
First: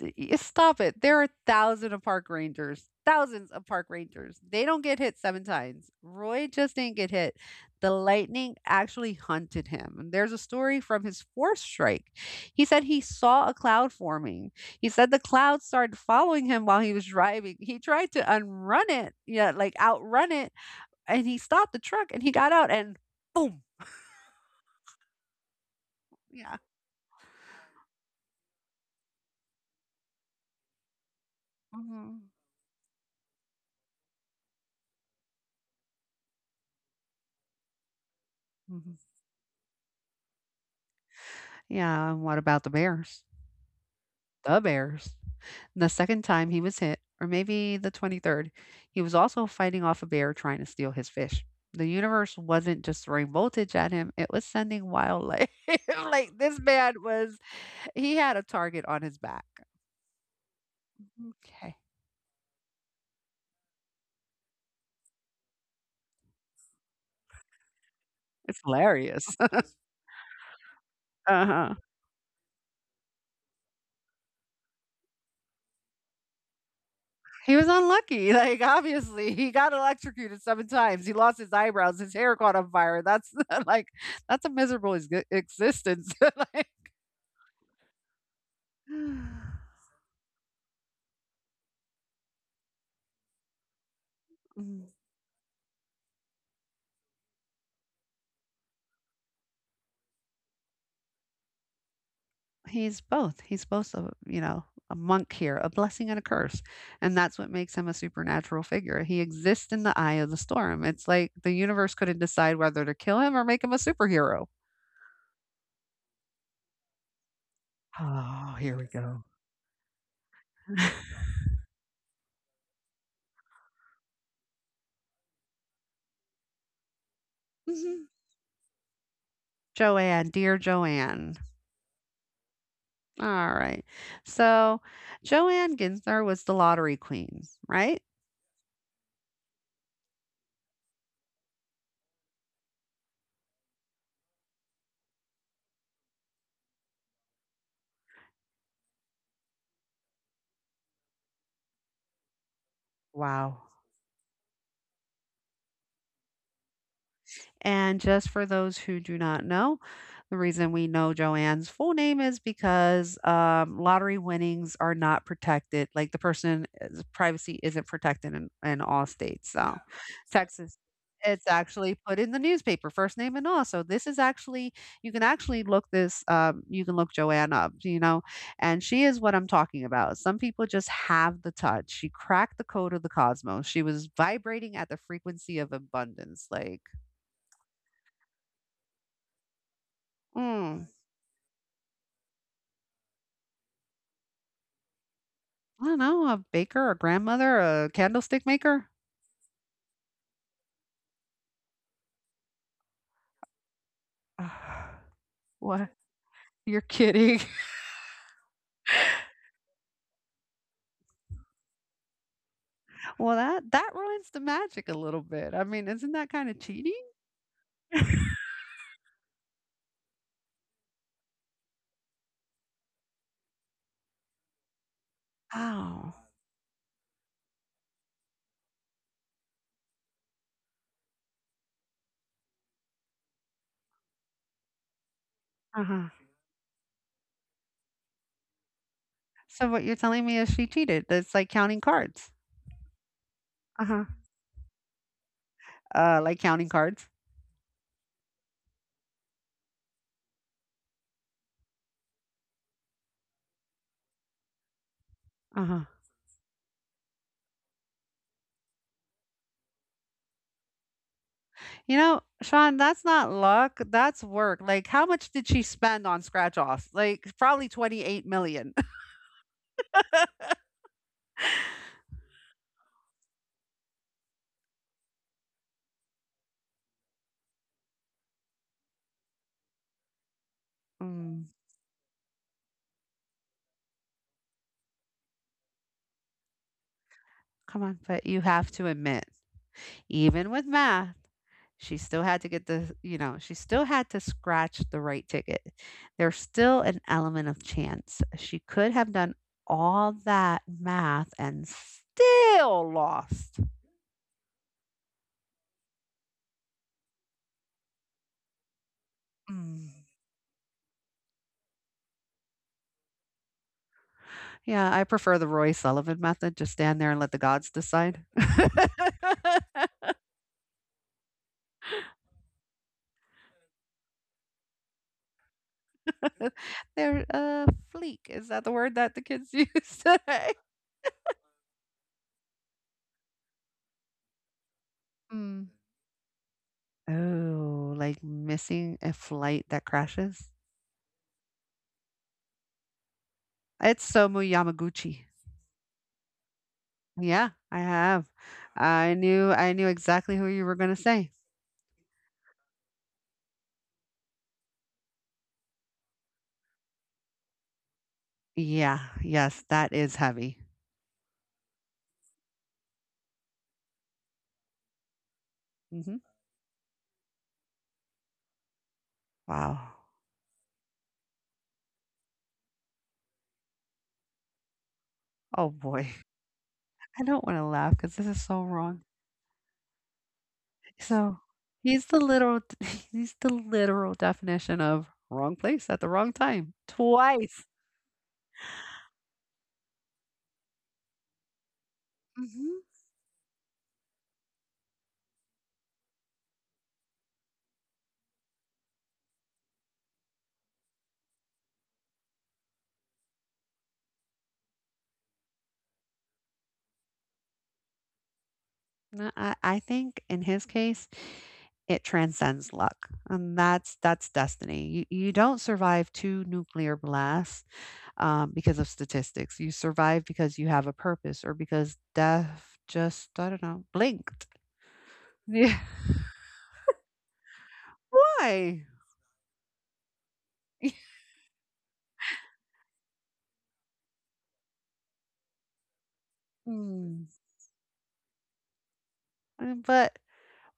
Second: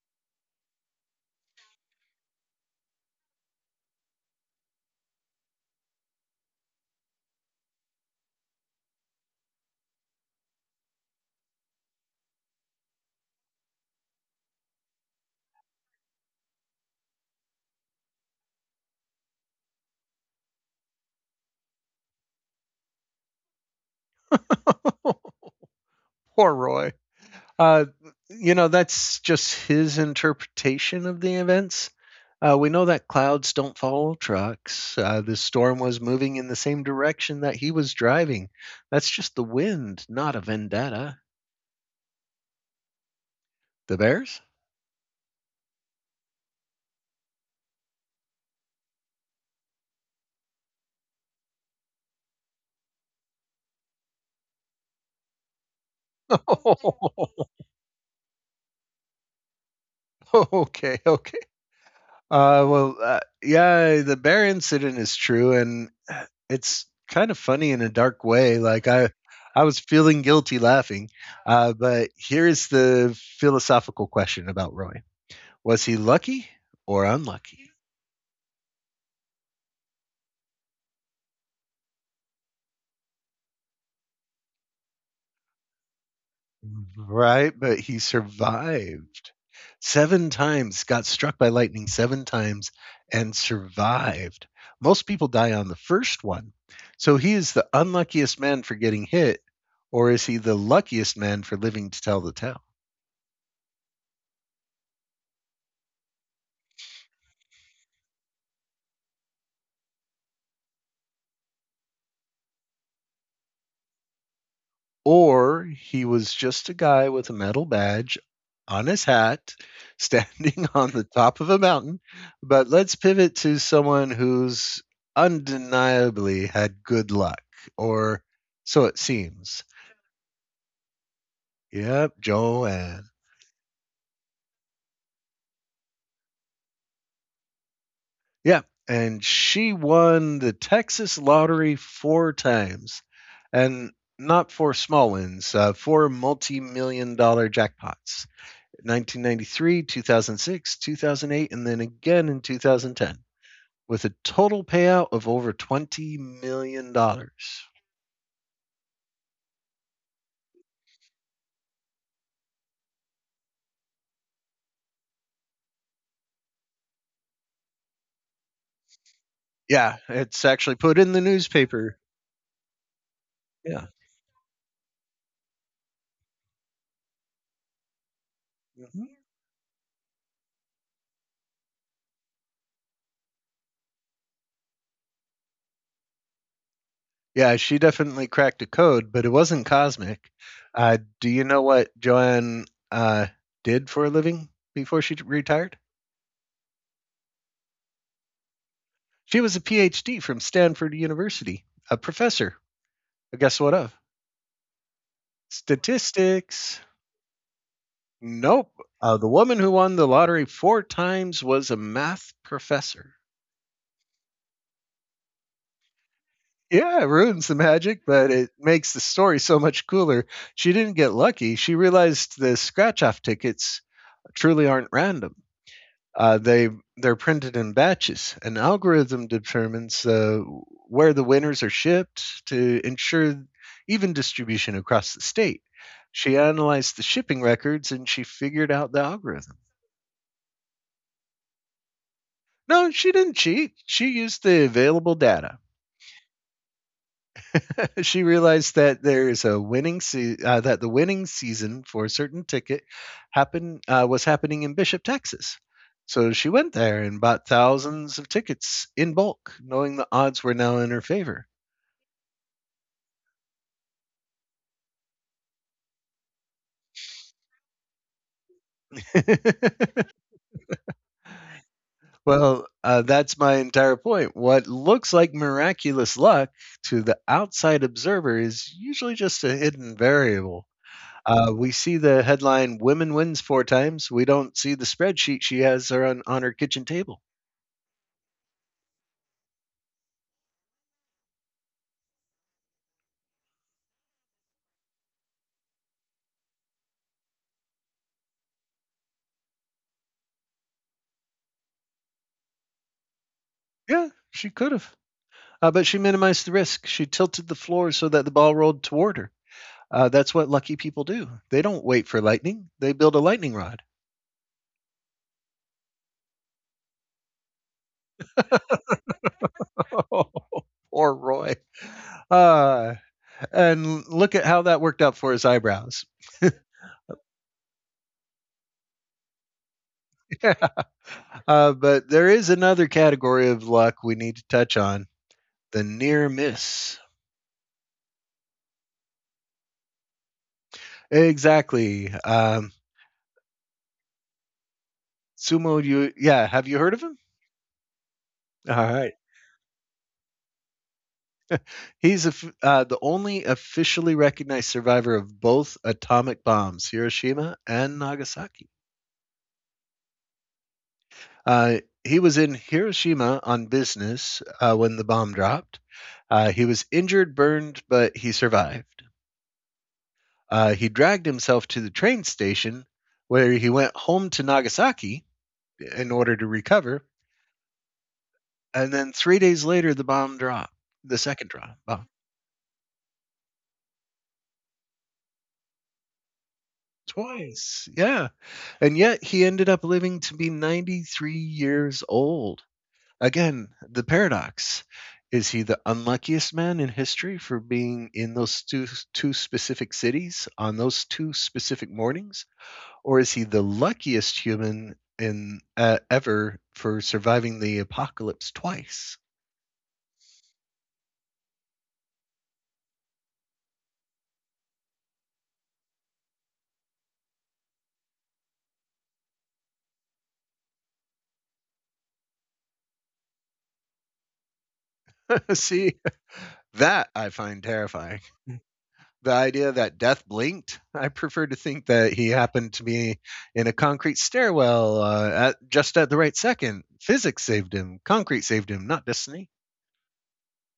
B: Stop it. There are thousands of park rangers. Thousands of park rangers. They don't get hit seven times. Roy just didn't get hit. The lightning actually hunted him. And there's a story from his fourth strike. He said he saw a cloud forming. He said the cloud started following him while he was driving. He tried to unrun it, yeah, like outrun it. And he stopped the truck and he got out and boom.
A: Poor
B: Yeah.
A: Roy. Uh, you know, that's just his interpretation of the events.
B: Hmm.
A: We know that clouds don't follow trucks. The storm was moving in the same direction that he was driving. That's just the wind, not a vendetta.
B: Yeah, and what about the Bears?
A: The Bears?
B: The Bears. The second time he was hit, or maybe the 23rd, he was also fighting off a bear trying to steal his fish. The universe wasn't just throwing voltage at him, it was sending wildlife. Like, this man was, he had a target on his back.
A: Okay, okay.
B: Okay.
A: Well, yeah, the bear incident is true, and it's kind of funny in a dark way.
B: It's
A: Like I,
B: hilarious.
A: I was feeling guilty laughing.
B: uh-huh.
A: But here is the philosophical question about Roy: was he lucky or
B: He was
A: unlucky?
B: unlucky. Like, obviously, he got electrocuted seven times. He lost his eyebrows. His hair caught on fire. That's like, that's a miserable existence.
A: Right, but he
B: like,
A: survived 7 times, got struck by lightning 7 times and survived.
B: mm.
A: Most people die on the first one. So he is the unluckiest man for getting hit, or is he the luckiest man for living to tell the tale?
B: He's both. He's both a, you know, a monk here, a blessing and a curse. And that's what makes him a supernatural figure. He exists in the eye of the storm. It's like the universe couldn't decide whether to kill him or make him a superhero.
A: Or he was just a guy with a metal badge
B: Oh, here
A: on
B: we
A: his
B: go.
A: hat standing on the top of a mountain. But let's pivot to someone who's undeniably had good luck,
B: Mhm.
A: or so it seems.
B: Joanne, dear Joanne.
A: Yep, Joanne.
B: All right. So Joanne Ginther was the lottery queen, right?
A: Yep. And she won the Texas lottery four times, and not four small wins, four multi million dollar jackpots. 1993, 2006, 2008, and then again in 2010,
B: Wow.
A: with a total payout of over $20 million. Dollars.
B: And just for those who do not know, the reason we know Joanne's full name is because, lottery winnings are not protected, like, the person's privacy isn't protected in all states, so, yeah.
A: Yeah, it's actually
B: Texas,
A: put in the
B: it's actually
A: newspaper.
B: put in the newspaper, first name and all, so
A: Yeah.
B: this is actually you can look Joanne up, you know, and she
A: Mhm.
B: is what I'm talking about. Some people just have the touch. She cracked the code of the cosmos. She was vibrating at the frequency of abundance, like,
A: Yeah, she definitely cracked a code, but it wasn't cosmic.
B: mm.
A: Do you know what Joanne uh, did for a living before she retired?
B: I don't know, a baker, a grandmother, a candlestick maker?
A: She was a PhD from Stanford University, a professor. Guess what of?
B: Ah, what?
A: Statistics.
B: You're kidding.
A: Nope. The woman who won the lottery four times was a math professor.
B: Well, that ruins the magic a little bit. I mean, isn't that kinda
A: Yeah,
B: cheating?
A: it ruins the magic, but it makes the story so much cooler. She didn't get lucky. She realized the scratch off tickets truly aren't random.
B: Oh.
A: Uh, they they're printed in batches. An algorithm determines where the winners are shipped to ensure even distribution across the state.
B: Uh-huh.
A: She analyzed the shipping records and she figured out the algorithm.
B: So what you're telling me is she cheated. That's like counting cards.
A: No, she didn't cheat.
B: Uh-huh.
A: She used the available data.
B: Like counting cards.
A: She realized that the winning season for a certain ticket happened was happening in Bishop, Texas.
B: Uh-huh.
A: So she went there and bought thousands of tickets in bulk, knowing the odds were now in her favor.
B: You know, Sean, that's not luck, that's work. Like, how much did she spend on scratch offs? Like, probably 28 million.
A: Well, that's my entire point. What looks like miraculous luck to the outside observer is usually just a hidden variable.
B: Mm.
A: We see the headline "Women wins four times." We don't see the spreadsheet she has on her kitchen table.
B: Come on, but you have to admit, even with math, she still had to get the, she still had to scratch the right ticket. There's still an element of chance. She could have done all that math and still lost.
A: Yeah, she could have, but she minimized the risk. She tilted the floor so that the ball rolled toward her.
B: Mm.
A: That's what lucky people do. They don't wait for lightning. They build a lightning rod.
B: Yeah, I prefer the Roy Sullivan method. Just stand there and let the gods decide.
A: Oh, poor Roy. Uh, and look at how that worked out for his eyebrows.
B: They're fleek. Is that the word that the kids use
A: Yeah.
B: today?
A: But there is another category of luck we need to touch on:
B: Mm.
A: the near miss.
B: Oh, like missing a flight that crashes?
A: Exactly.
B: It's Somu Yamaguchi.
A: Sumo, you, yeah, have you heard of him?
B: Yeah, I have.
A: All right,
B: I knew exactly who you were gonna say.
A: he's the only officially recognized survivor of both atomic bombs, Hiroshima and Nagasaki.
B: Yeah, yes, that is heavy.
A: Uh, he was in Hiroshima on business when the bomb dropped.
B: Hmm.
A: He was injured, burned, but he survived.
B: Wow.
A: He dragged himself to the train station where he went home to Nagasaki
B: Oh
A: in
B: boy.
A: order to recover.
B: I don't want to laugh because this is so
A: And
B: wrong.
A: then 3 days later, the bomb dropped, the
B: So
A: second drop, bomb.
B: he's the literal he's the literal definition of wrong place at the wrong time. Twice.
A: Twice, yeah, and yet he ended up living to be 93 years old.
B: Hmm.
A: Again, the paradox. Is he the unluckiest man in history for being in those 2 specific cities on those 2 specific mornings? Or is he the luckiest human in ever for surviving the apocalypse twice?
B: I think in his case, it transcends luck. And that's destiny. You don't survive two nuclear blasts because of statistics. You survive because you have a purpose or because death just, I don't know, blinked. Yeah.
A: See, that I find terrifying.
B: Why?
A: The idea that death blinked. I prefer to think that he happened to be in a concrete stairwell, at just at the right second.
B: Mm.
A: Physics saved him. Concrete saved him, not destiny.
B: But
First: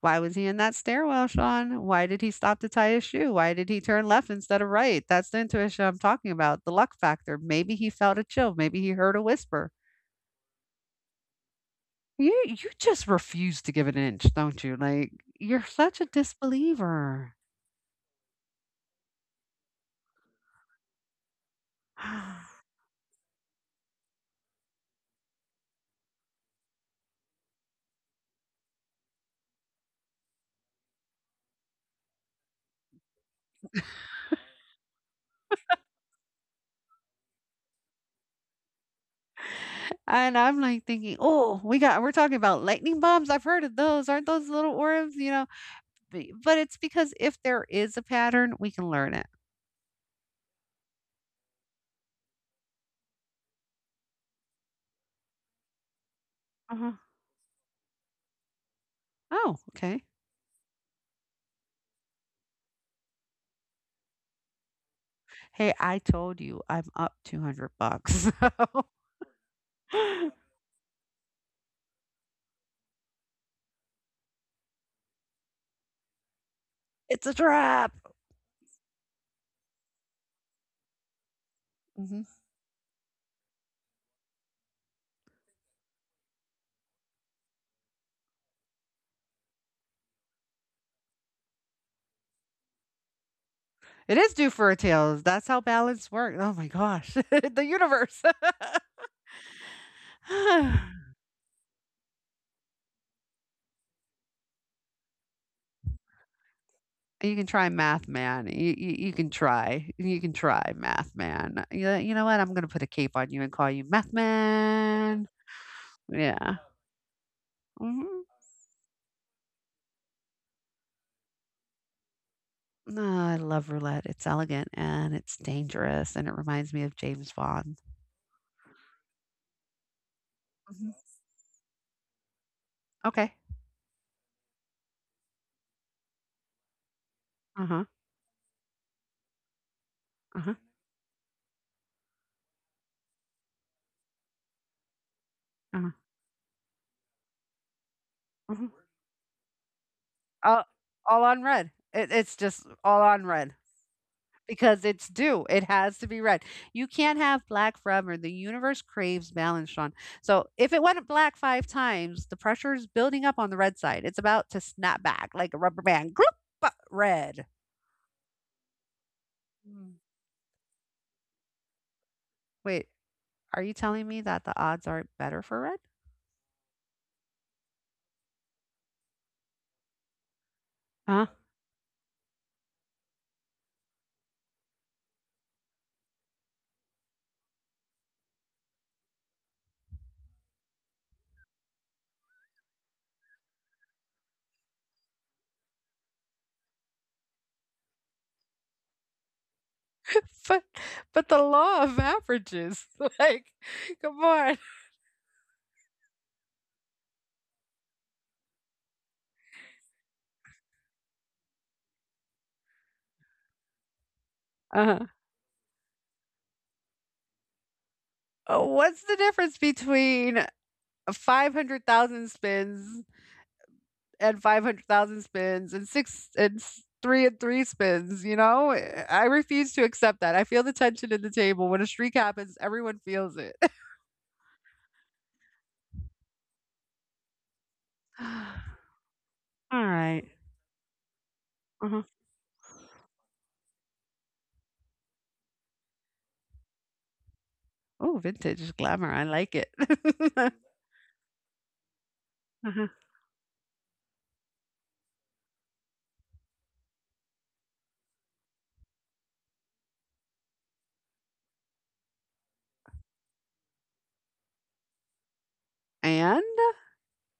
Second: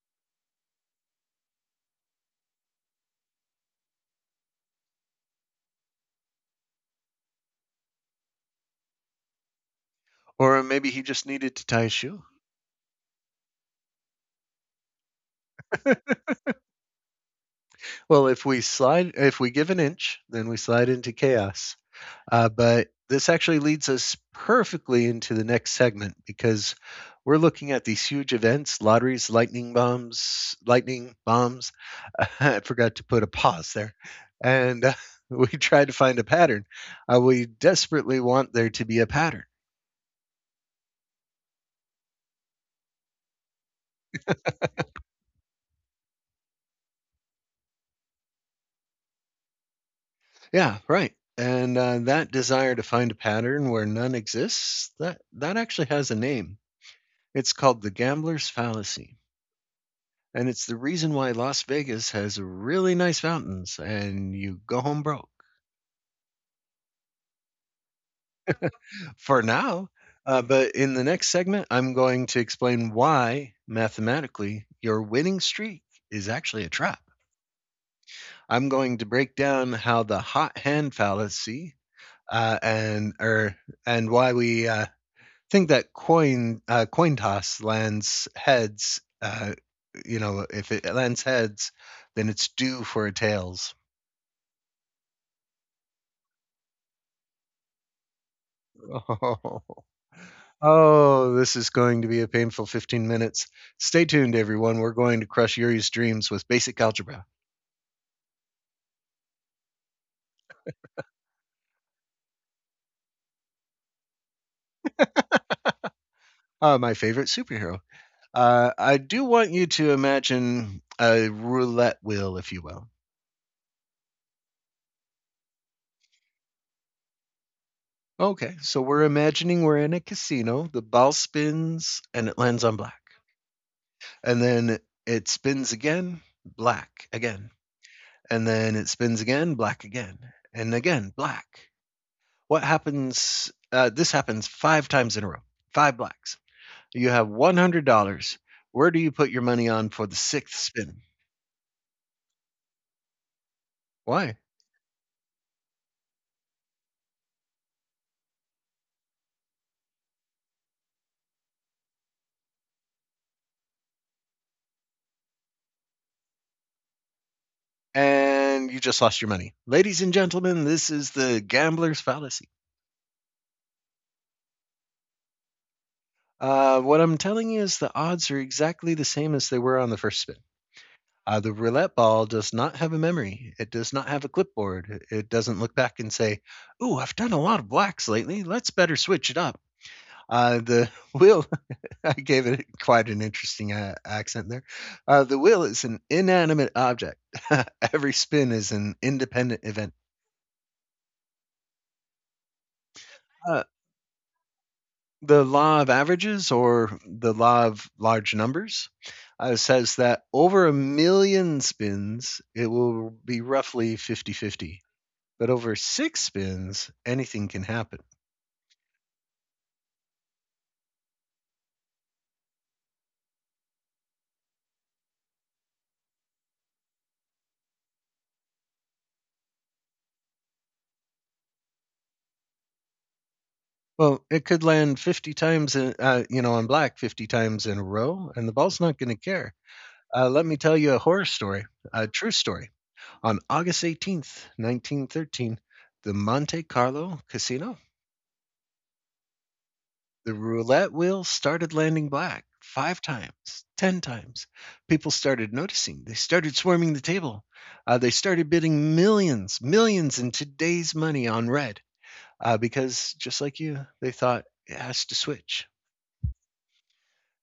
B: why was he in that stairwell, Sean? Why did he stop to tie his shoe? Why did he turn left instead of right? That's the intuition I'm talking about, the luck factor. Maybe he felt a chill. Maybe he heard a whisper.
A: Or maybe he just needed to tie a shoe.
B: You just refuse to give an inch, don't you? Like, you're such a disbeliever.
A: Well, if we give an inch, then we slide into chaos. But this actually leads us perfectly into the next segment, because we're looking at these huge events: lotteries, lightning bombs, lightning bombs. I forgot to put a pause there. And we tried to find a pattern. We desperately want there to be a pattern.
B: And I'm like thinking, oh, we're talking about lightning bombs. I've heard of those. Aren't those little orbs? You know, but it's because if there is a pattern, we can learn it.
A: Yeah, right. And that desire to find a pattern where none exists, that actually has a name.
B: Uh-huh.
A: It's called the gambler's fallacy.
B: Oh, okay.
A: And it's the reason why Las Vegas has really nice fountains and you go home broke
B: Hey, I told you I'm up 200 bucks. So
A: for now. But in the next segment, I'm going to explain why, mathematically, your winning streak is actually a trap.
B: it's a trap.
A: I'm going to break down how the hot hand fallacy
B: Mhm.
A: uh, and or and why we think that coin toss lands heads. If it lands heads, then it's due for a tails.
B: It is due for a tail. That's how balance works. Oh my gosh, the universe.
A: Oh. Oh, this is going to be a painful 15 minutes. Stay tuned, everyone. We're going to crush Yuri's dreams with basic algebra,
B: You can try Math Man. You can try. You can try Math Man. You know what? I'm gonna put a cape on you and call you Math Man. Yeah.
A: my favorite superhero.
B: Mhm.
A: I do want you to imagine a roulette wheel, if you will.
B: No, I love roulette. It's elegant and it's dangerous and it reminds me of James Bond.
A: Okay, so we're imagining we're in a casino. The
B: Mhm.
A: ball spins and it lands on black.
B: Okay.
A: And then it spins again, black again.
B: Uh-huh.
A: And then it spins again, black again.
B: Uh-huh.
A: And again, black. What happens? This happens five times in a row,
B: Uh-huh.
A: five blacks. You have $100.
B: Uh-huh.
A: Where do you put your money on for the sixth
B: All
A: spin?
B: all on red. It's just all on red.
A: Why?
B: Because it's due. It has to be read. You can't have black forever. The universe craves balance, Sean. So if it went black five times, the pressure is building up on the red side. It's about to snap back like a rubber band. Group red.
A: And you just lost your money.
B: Mm.
A: Ladies and gentlemen, this is the gambler's fallacy.
B: Wait, are you telling me that the odds aren't better for red?
A: What I'm telling you is the odds are exactly the same as they were on the first spin.
B: Huh?
A: The roulette ball does not have a memory. It does not have a clipboard. It doesn't look back and say, "Ooh, I've done a lot of blacks lately. Let's better switch it up." The wheel I gave it quite an interesting accent there. The wheel is an inanimate object. Every spin is an independent event.
B: but but the law of averages, like,
A: Uh,
B: come on.
A: the law of averages or the law of large numbers says that over a million spins, it will be roughly 50 50.
B: Uh-huh.
A: But over 6 spins, anything can happen.
B: What's the difference between 500,000 spins and 500,000 spins and six and three and three spins, you know? Eh, I refuse to accept that. I feel the tension in the table. When a streak happens, everyone feels it.
A: Well, it could land 50 times, on black 50 times in a row, and the ball's not going to care.
B: All right.
A: Let me tell you a horror story,
B: Uh-huh.
A: a true story. On August 18th, 1913, the Monte Carlo Casino,
B: Oh, vintage glamour. I like it.
A: the roulette wheel started landing black
B: Uh-huh.
A: five times, 10 times. People started noticing. They started swarming the table. They started bidding millions, millions in today's money on red because, just like you, they thought it has to switch.
B: And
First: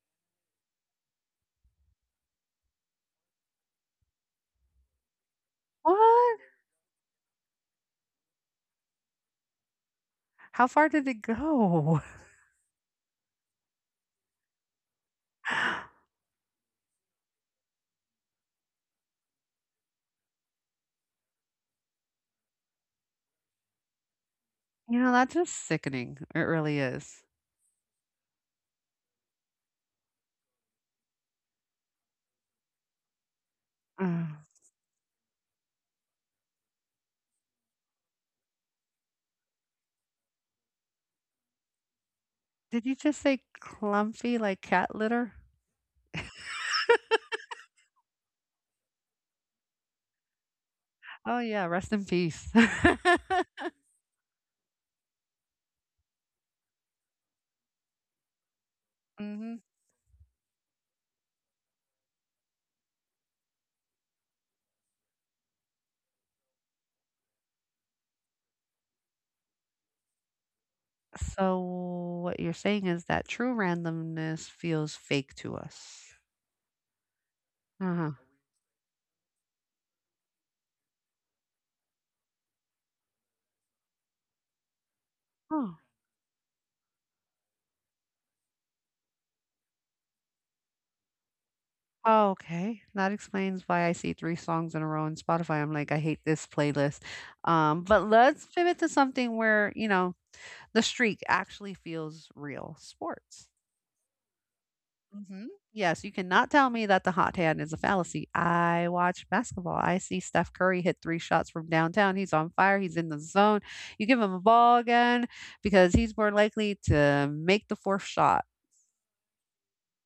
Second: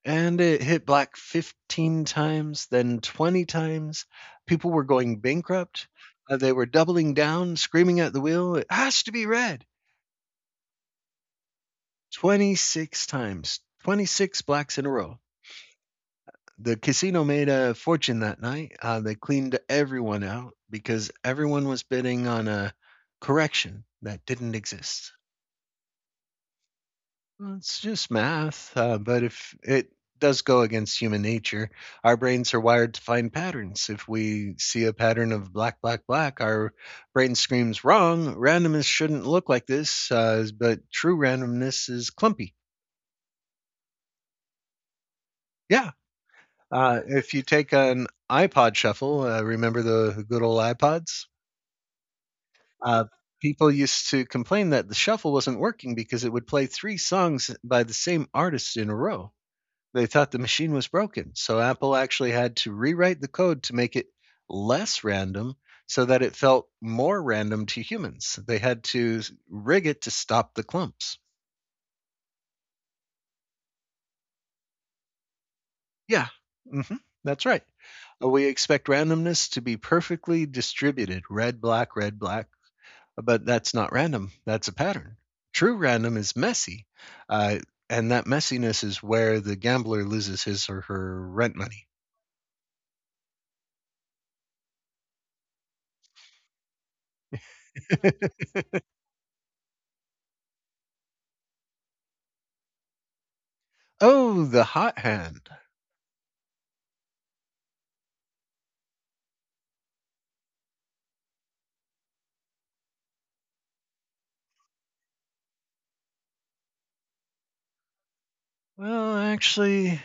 A: And it hit black 15 times, then 20 times. People were going bankrupt.
B: what?
A: They were doubling down, screaming at the wheel, it has to be red.
B: How far did it go?
A: 26 times, 26 blacks in a row. The casino made a fortune that night. They cleaned everyone out because everyone was bidding on a correction that didn't
B: You
A: exist.
B: know, that's just sickening. It really is.
A: Well, it's just math, but if it does go against human nature, our brains are wired to find patterns. If
B: Ugh.
A: we see a pattern of black, black, black, our brain screams wrong. Randomness shouldn't look like this, but true randomness is clumpy.
B: Did you just say clumpy like cat litter?
A: Yeah. If you take an iPod shuffle, remember the good old iPods?
B: Oh, yeah. Rest in peace.
A: Uh, People used to complain that the shuffle wasn't working because it would play three songs by the same artist in a row.
B: Hmm.
A: They thought the machine was broken. So Apple actually had to rewrite the code to make it less random so that it felt more random to humans. They had to rig it to stop the clumps.
B: So what you're saying is that true randomness feels fake to us.
A: Yeah, hmm that's right.
B: Uh-huh.
A: We expect randomness to be perfectly distributed red, black, but that's not random. That's a pattern. True
B: Oh.
A: random is messy, uh, and that messiness is where the gambler loses his or her rent money.
B: Oh, okay. That explains why I see three songs in a row on Spotify. I'm like, I hate this playlist. But let's pivot to something where, the streak actually feels real sports.
A: Oh, the hot
B: Mhm.
A: hand.
B: Yes, you cannot tell me that the hot hand is a fallacy. I watch basketball. I see Steph Curry hit three shots from downtown. He's on fire. He's in the zone. You give him a ball again because he's more likely to make the fourth shot.
A: Well, actually,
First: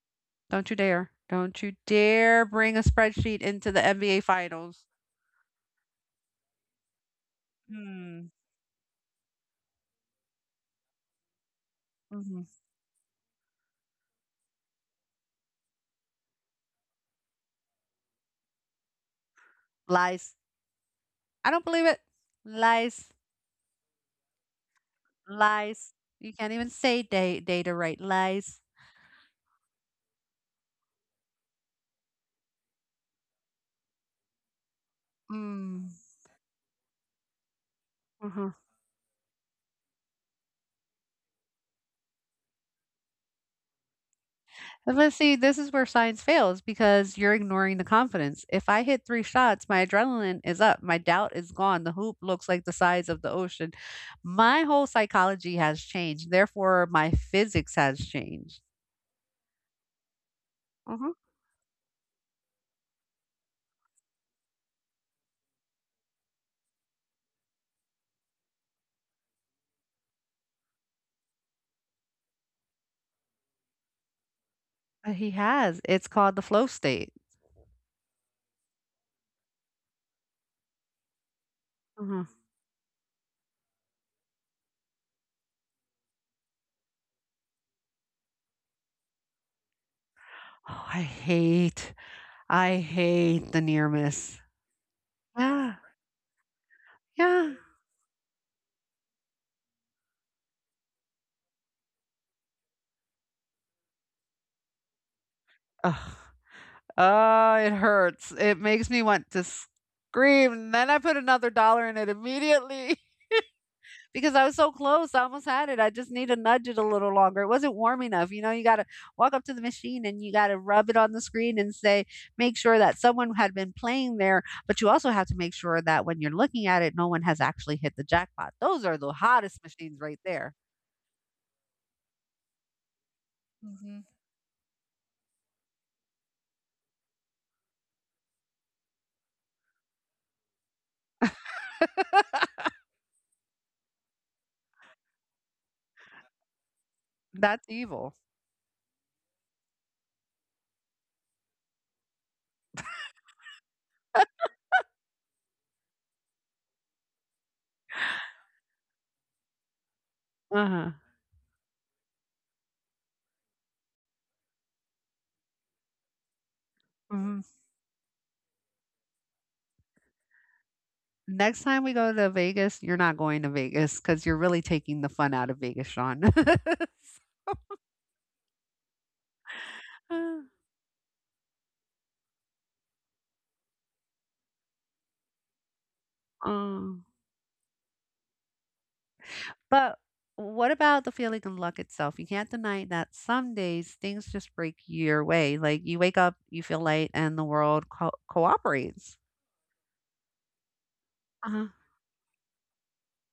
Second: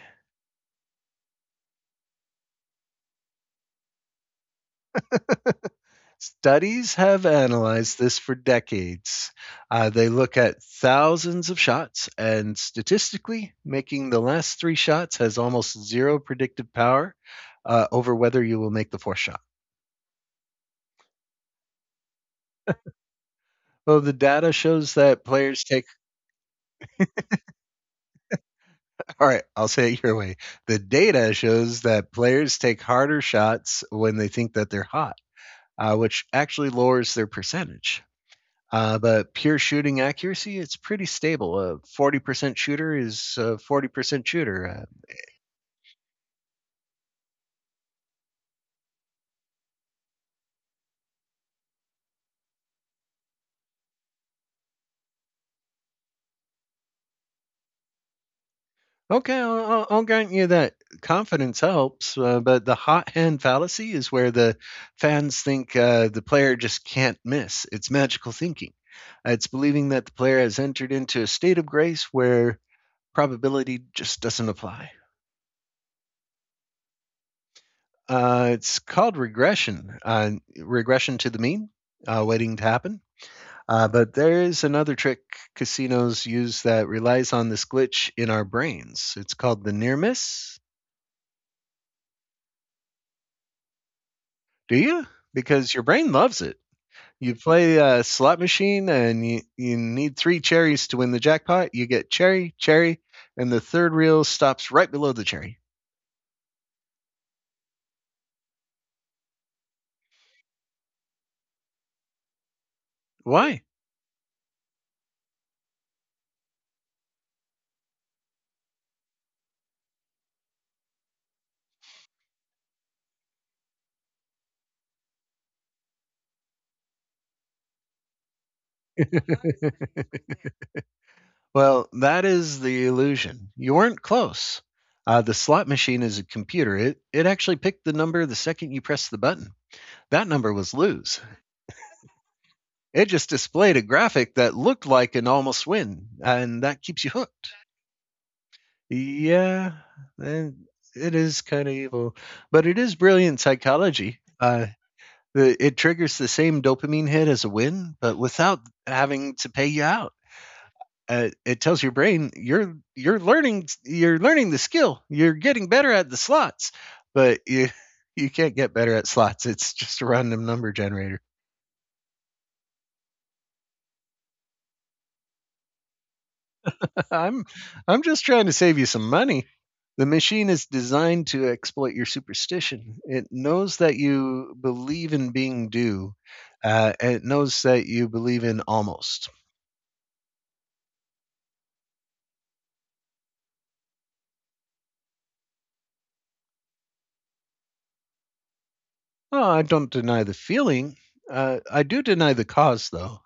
B: Don't you dare. Don't you dare bring a spreadsheet into the NBA finals.
A: studies have analyzed this
B: Mm,
A: for decades. They look at thousands of shots,
B: mhm.
A: and statistically, making the last three shots has almost zero predictive power over whether you will make the fourth shot.
B: Lies. I don't believe it. Lies.
A: Well, the data shows that players take
B: Lies. You can't even say data right. Lies.
A: All right, I'll say it your way. The data shows that players take harder shots when they think that they're hot,
B: Mm.
A: which actually lowers their percentage. But pure shooting accuracy, it's pretty stable. A 40% shooter is a 40% shooter.
B: But see, this is where science fails because you're ignoring the confidence. If I hit three shots, my adrenaline is up, my doubt is gone, the hoop looks like the size of the ocean. My whole psychology has changed. Therefore, my physics has changed.
A: Okay, I'll grant you that
B: Mhm.
A: confidence helps, but the hot hand fallacy is where the fans think the player just can't miss. It's magical thinking. It's believing that the player has entered into a state of grace where probability just doesn't apply.
B: He has. It's called the flow state.
A: It's called regression to the mean,
B: Mhm.
A: waiting to happen. But there is another trick casinos use that relies on this glitch in our brains. It's called the near miss.
B: Oh, I hate, I hate the near miss.
A: Do you? Because
B: Yeah.
A: your brain loves it. You
B: Yeah.
A: play a slot machine and you need three cherries to win the jackpot. You get cherry, cherry, and the third reel stops right below the cherry.
B: Ugh. Oh, it hurts. It makes me want to scream. And then I put another dollar in it immediately.
A: Why?
B: Because I was so close. I almost had it. I just need to nudge it a little longer. It wasn't warm enough. You know, you got to walk up to the machine and you got to rub it on the screen and say, make sure that someone had been playing there. But you also have to make sure that when you're looking at it, no one has actually hit the jackpot. Those are the hottest machines right there.
A: Well, that is the illusion. You weren't
B: Mhm.
A: close. The slot machine is a computer. It actually picked the number the second you pressed the button. That number was lose. It just displayed a graphic that looked like an almost win, and that keeps you hooked.
B: That's evil.
A: Yeah, and it is kind of evil, but it is brilliant psychology. It triggers the same dopamine hit as a win, but without having to pay you out.
B: Uh huh.
A: It tells your brain you're learning the skill, you're getting better at the slots,
B: Hmm.
A: but you you can't get better at slots. It's just a random number generator.
B: Next time we go to Vegas, you're not going to Vegas because you're really taking the fun out of Vegas, Sean.
A: I'm just trying to save you some money. The machine is designed to exploit your superstition. It knows that you believe in being due,
B: Uh,
A: and it knows that you believe in almost.
B: but what about the feeling of luck itself? You can't deny that some days things just break your way. Like you wake up, you feel light, and the world cooperates.
A: Oh, I don't deny the feeling,
B: Uh-huh.
A: I do deny the cause though.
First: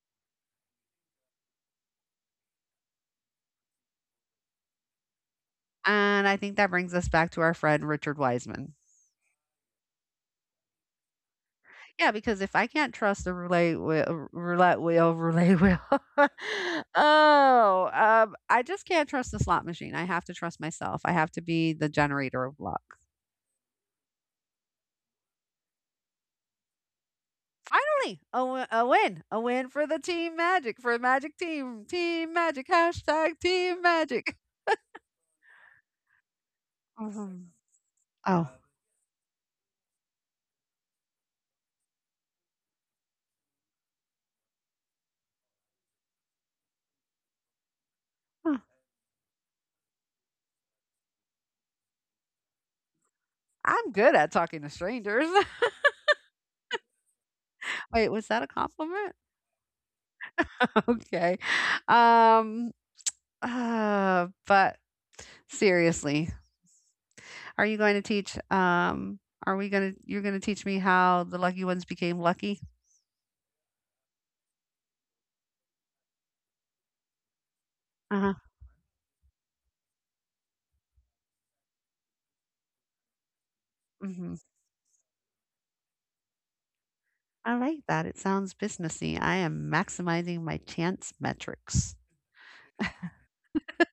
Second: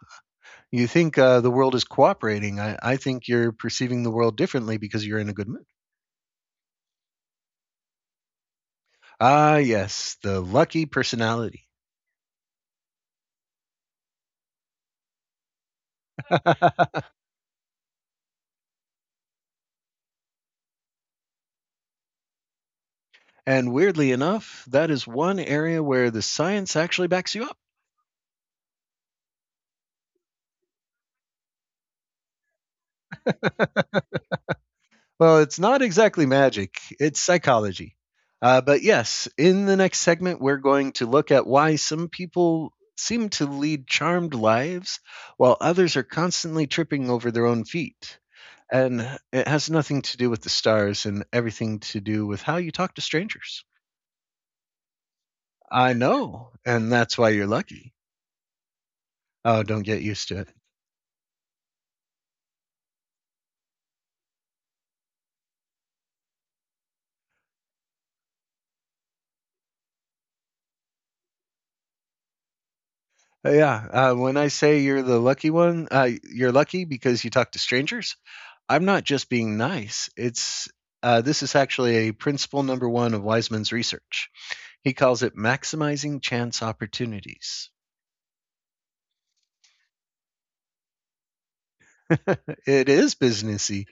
A: You think the world is cooperating. I think you're perceiving the world differently because you're in a good mood.
B: And I think that brings us back to our friend Richard Wiseman.
A: Ah, yes, the lucky personality.
B: Yeah, because if I can't trust the roulette wheel, oh, I just can't trust the slot machine. I have to trust myself. I have to be the generator of luck.
A: And weirdly enough, that is one area where the science actually backs you up.
B: Finally, a win for the team magic, for magic team, team magic, hashtag team magic.
A: Well, it's not exactly magic, it's
B: Mhm.
A: psychology.
B: Oh,
A: But yes, in the next segment, we're going to look at why some people seem to lead charmed lives while others are constantly tripping over their own feet.
B: huh,
A: And it has nothing to do with the stars and everything to do with how you talk to strangers.
B: I'm good at talking to strangers.
A: I know, and that's why you're lucky.
B: Wait, was that a compliment?
A: Oh, don't get used to it.
B: Okay. Um, but Seriously, are you going to teach? Are we going to, you're going to teach me how the lucky ones became lucky?
A: Yeah, when I say you're the lucky one, you're lucky because you talk to strangers.
B: Uh huh.
A: I'm not just being nice. It's this is actually a principle number one of Wiseman's research.
B: Hmm.
A: He calls it maximizing chance
B: I
A: opportunities.
B: like that. It sounds businessy. I am maximizing my chance metrics.
A: It is businessy.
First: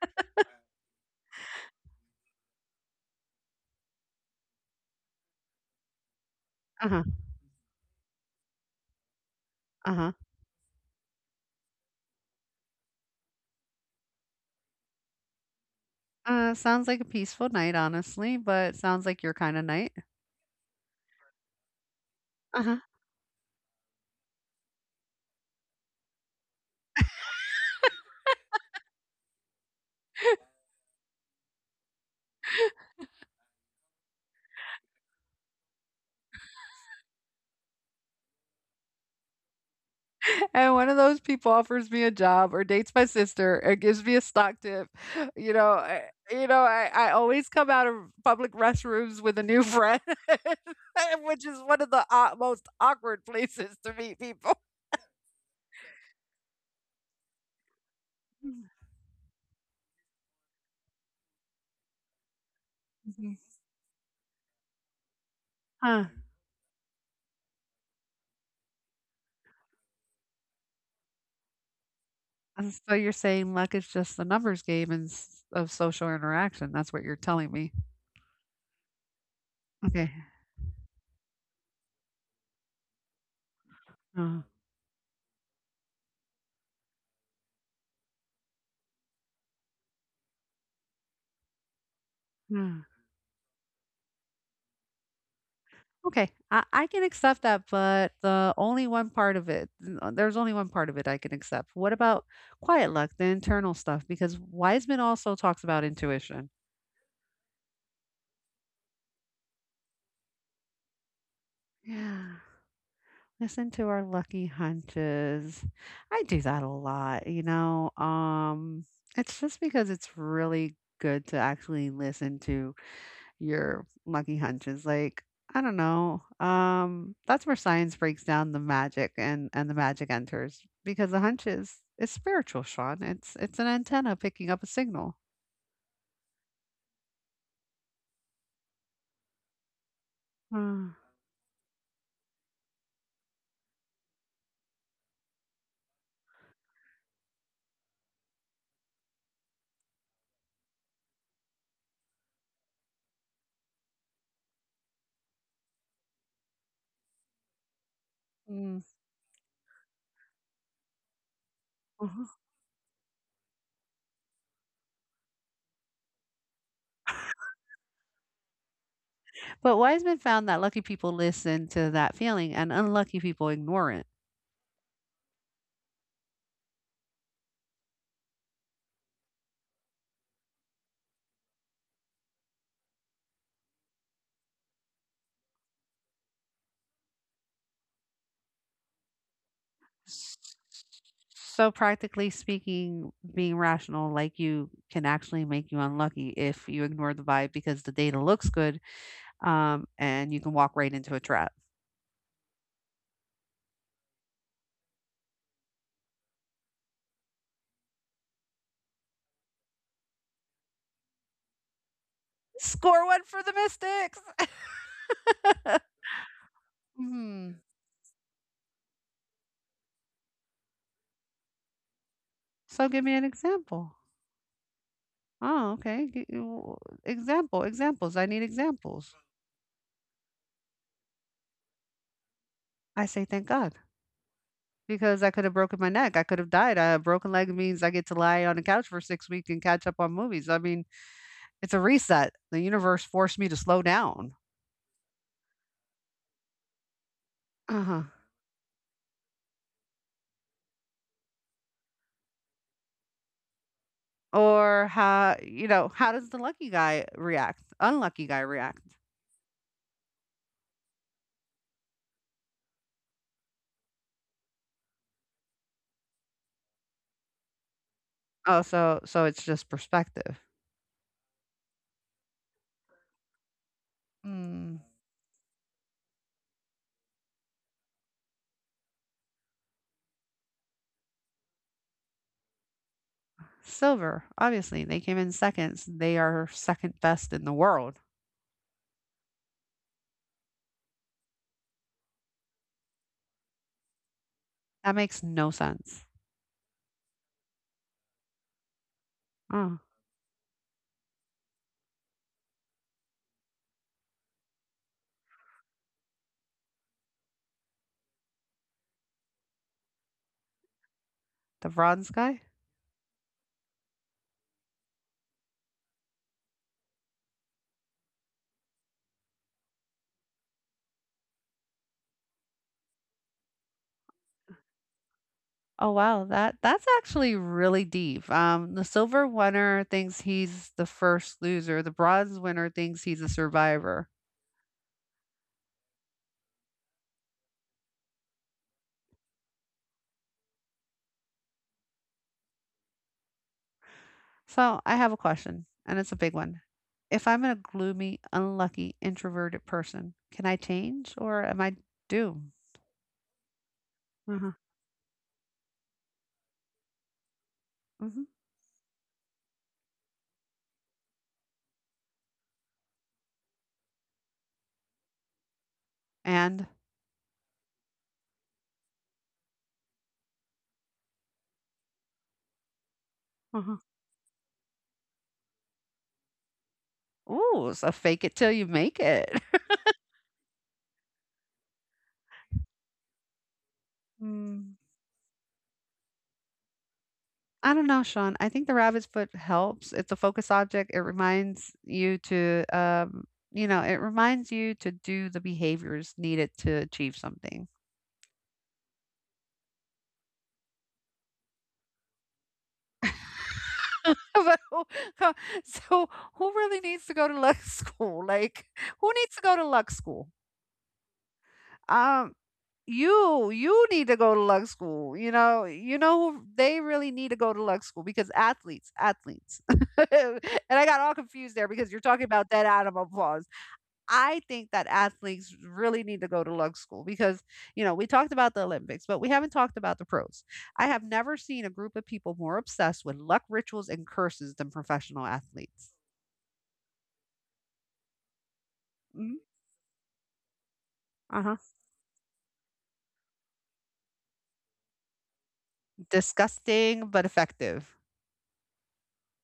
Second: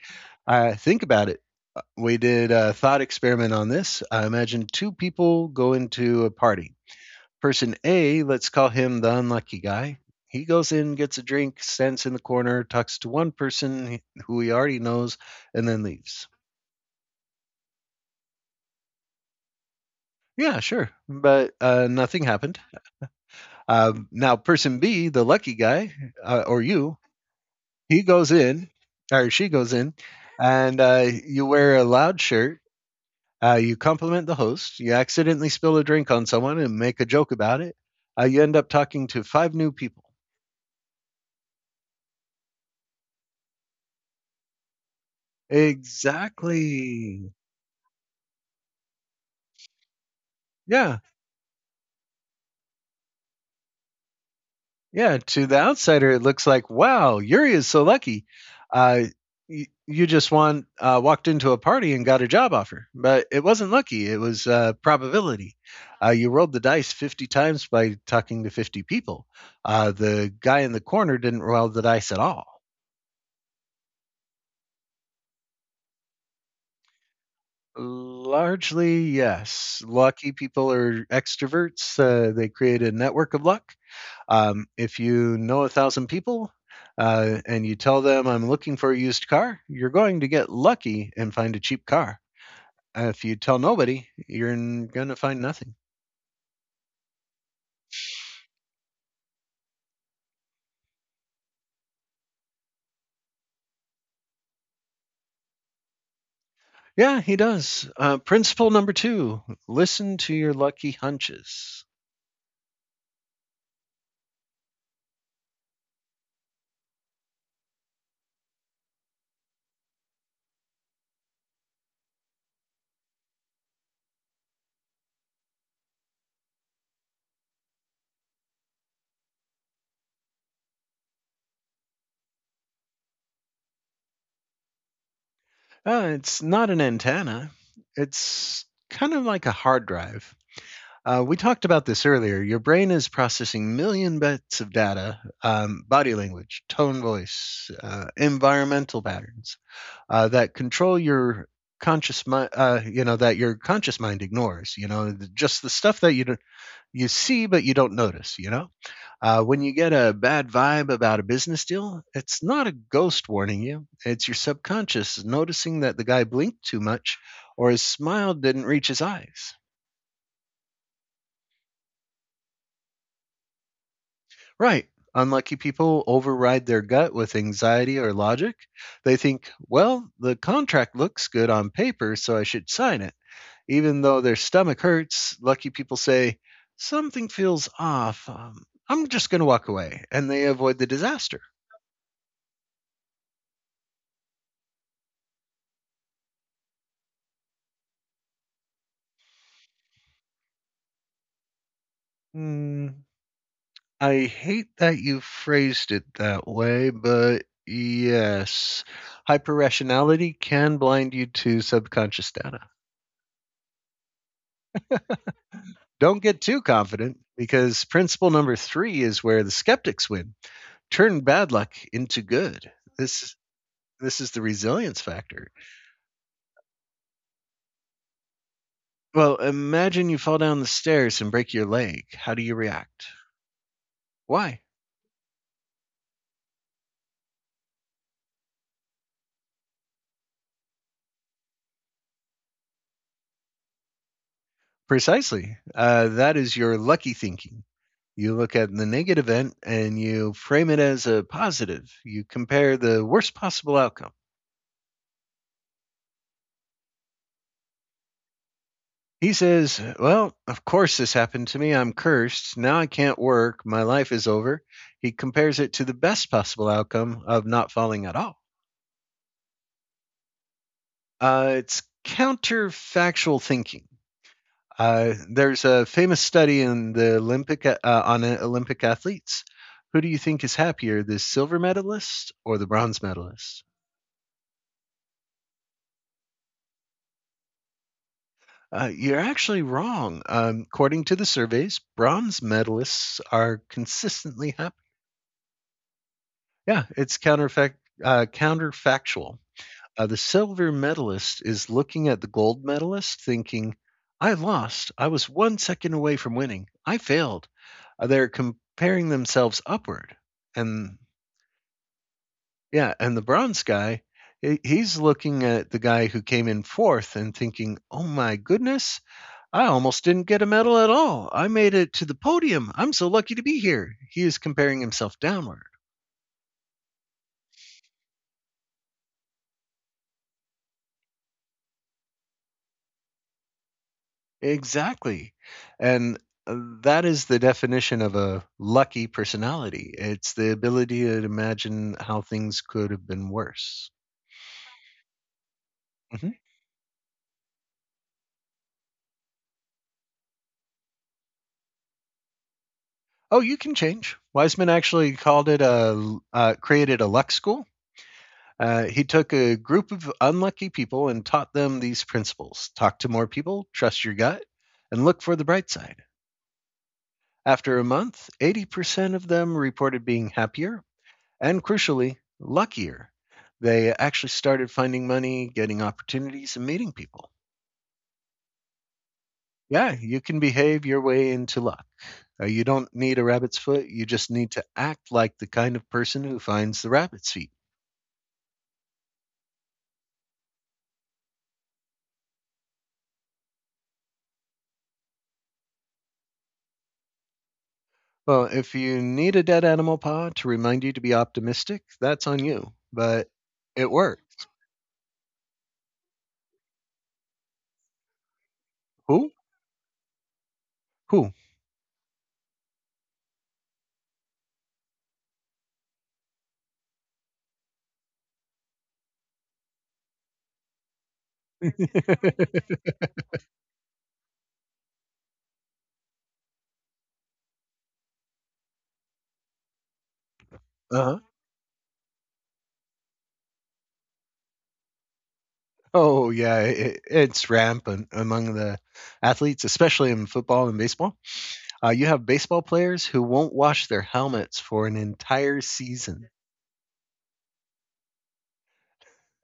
A: Think about it. We did a thought experiment on this. I imagine two people go into a party.
B: Uh huh.
A: Person A, let's call him the unlucky
B: Uh
A: guy.
B: huh.
A: He goes in, gets a drink, stands in the corner, talks to one person who he already knows, and then leaves.
B: Sounds like a peaceful night, honestly, but sounds like your kinda night.
A: Yeah, sure. But nothing happened.
B: Uh-huh.
A: Now, person B, the lucky guy, or you, he goes in, or she goes in, and you wear a loud shirt. You compliment the host. You accidentally spill a drink on someone and make a joke about it. You end up talking to five new people.
B: And one of those people offers me a job or dates my sister and gives me a stock tip. You know, I I
A: Exactly.
B: always come out of public restrooms with a new friend,
A: Yeah.
B: which is one of the aw most awkward places to meet people.
A: Yeah. To the outsider, it looks like, wow, Yuri is so lucky. Uh, you walked into a party and got a job offer, but
B: Mhm.
A: it wasn't lucky. It was probability.
B: Huh.
A: You rolled the dice 50 times by talking to 50 people. The guy in the corner didn't roll the dice at all.
B: And so you're saying luck is just the numbers game and s of social interaction, that's what you're telling me.
A: Largely, yes.
B: Okay.
A: Lucky people are extroverts. They create a network of luck.
B: Uh,
A: If you know a thousand people and you tell them, I'm looking for a used car, you're going to get lucky and find a cheap car.
B: yeah.
A: If you tell nobody, you're going to find nothing.
B: Okay, I can accept that, but the only one part of it, there's only one part of it I can accept. What about quiet luck, the internal stuff? Because Wiseman also talks about intuition.
A: Yeah, he does. Principle number two, listen to your lucky hunches.
B: Yeah, listen to our lucky hunches. I do that a lot. You know. It's just because it's really good to actually listen to your lucky hunches. Like, I don't know. That's where science breaks down the magic and the magic enters because the hunch is it's spiritual, Sean. It's an antenna picking up a signal.
A: It's not an antenna, it's kind of like a hard drive.
B: Mm,
A: We talked about this earlier. Your brain is processing million bits of data, body language, tone, voice, environmental patterns that control your conscious mind. You know that your conscious mind ignores. You know just the stuff that you don't, you see but you don't notice. You know
B: mm,
A: when you get a bad vibe about a business deal,
B: mhm.
A: it's not a ghost warning you. It's your subconscious noticing that the guy blinked too much or his smile didn't reach his eyes.
B: But Wiseman found that lucky people listen to that feeling and unlucky people ignore it.
A: Right. Unlucky people override their gut with anxiety or logic. They think, well, the contract looks good on paper, so I should sign it. Even though their stomach hurts, lucky people say, something feels off. I'm just going to walk away. And
B: S-
A: they avoid the disaster.
B: So practically speaking, being rational like you can actually make you unlucky if you ignore the vibe because the data looks good, and you can walk right into a trap.
A: Mm, I hate that you phrased it that way, but yes, hyper rationality can blind you to subconscious data.
B: Score one for the Mystics.
A: Don't get too confident
B: Mhm.
A: because principle number three is where the skeptics win. Turn bad luck into good.
B: So give me an
A: This
B: example.
A: this is the resilience factor.
B: Oh, okay. Examples. I need examples.
A: Well, imagine you fall down the stairs and break your leg. How do you
B: I
A: react?
B: say thank God
A: Why?
B: because I could have broken my neck. I could have died. A broken leg means I get to lie on the couch for 6 weeks and catch up on movies. I mean, it's a reset. The universe forced me to slow down.
A: Precisely. That is your lucky thinking.
B: Uh huh.
A: You look at the negative event and you frame it as a positive. You compare the worst possible outcome.
B: Or how you know how does the lucky guy react? Unlucky guy react?
A: He says, well, of course this happened to me. I'm cursed. Now I can't work. My life is over. He compares it to the best possible outcome of not falling at all.
B: Oh, so so it's just perspective.
A: It's counterfactual thinking.
B: Mm.
A: There's a famous study in the Olympic athletes. Who do you think is happier, the silver medalist or the bronze medalist?
B: Silver, obviously, they came in seconds. They are second best in the world.
A: You're actually wrong. According to the surveys, bronze medalists are consistently happy.
B: That makes no sense.
A: Yeah, it's counterfactual.
B: Oh,
A: The silver medalist is looking at the gold medalist thinking, I lost. I was 1 second away from winning. I failed. They're comparing themselves upward. And
B: the bronze guy?
A: yeah, and the bronze guy, he's looking at the guy who came in fourth and thinking, oh my goodness, I almost didn't get a medal at all. I made it to the podium. I'm so lucky to be here. He is comparing himself downward.
B: Oh wow, that that's actually really deep. The silver winner thinks he's the first loser. The bronze winner thinks he's a survivor.
A: Exactly, and uh, that is the definition of a lucky personality. It's the ability to imagine how things could have been worse.
B: So I have a question, and it's a
A: Mhm.
B: big one. If I'm a gloomy, unlucky, introverted person, can I change or am I doomed?
A: Oh, you can change.
B: Uh-huh.
A: Wiseman actually called it a created a luck school.
B: Hmm.
A: He took a group of unlucky people and taught them these principles: talk to more people, trust your gut, and look for the bright side.
B: And
A: After a month, 80% of them reported being happier, and crucially, luckier.
B: uh-huh.
A: They actually started finding money, getting opportunities, and meeting people.
B: Ooh, so fake it till you make it.
A: Yeah, you can behave your way into luck. You don't need a rabbit's foot, you just need to
B: Mm.
A: act like the kind of person who finds the rabbit's feet.
B: I don't know, Sean. I think the rabbit's foot helps. It's a focus object. It reminds you to, you know, it reminds you to do the behaviors needed to achieve something.
A: Well, if you need a dead animal paw to remind you to be optimistic, that's on you. But it worked.
B: But who, huh, so, Who really needs to go to luck school? Like, who
A: Who?
B: needs to go to luck school?
A: Who?
B: Um, you need to go to luck school. Who they really need to go to luck school because athletes. And I got all confused there because you're talking about dead
A: Uh-huh.
B: animal paws. I think that athletes really need to go to lug school because, you know, we talked about the Olympics, but we haven't talked about the pros. I have never seen a group of people more obsessed with luck rituals and curses than professional athletes.
A: Oh, yeah, it's rampant among the
B: Mm,
A: athletes, especially in football and baseball.
B: uh-huh.
A: You have baseball players who won't wash their helmets for an entire season.
B: Disgusting, but effective.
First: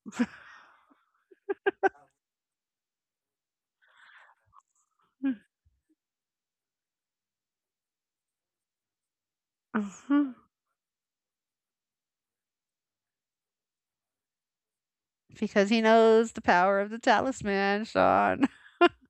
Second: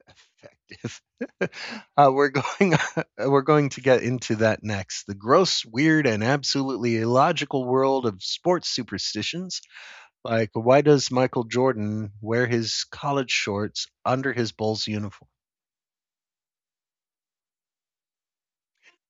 A: Effective. We're going. We're going to get into that next. The
B: Mm,
A: gross, weird, and absolutely illogical world of sports superstitions.
B: uh-huh.
A: Like, why does Michael Jordan wear his college shorts under his Bulls uniform?
B: Because he knows the power of the talisman, Sean.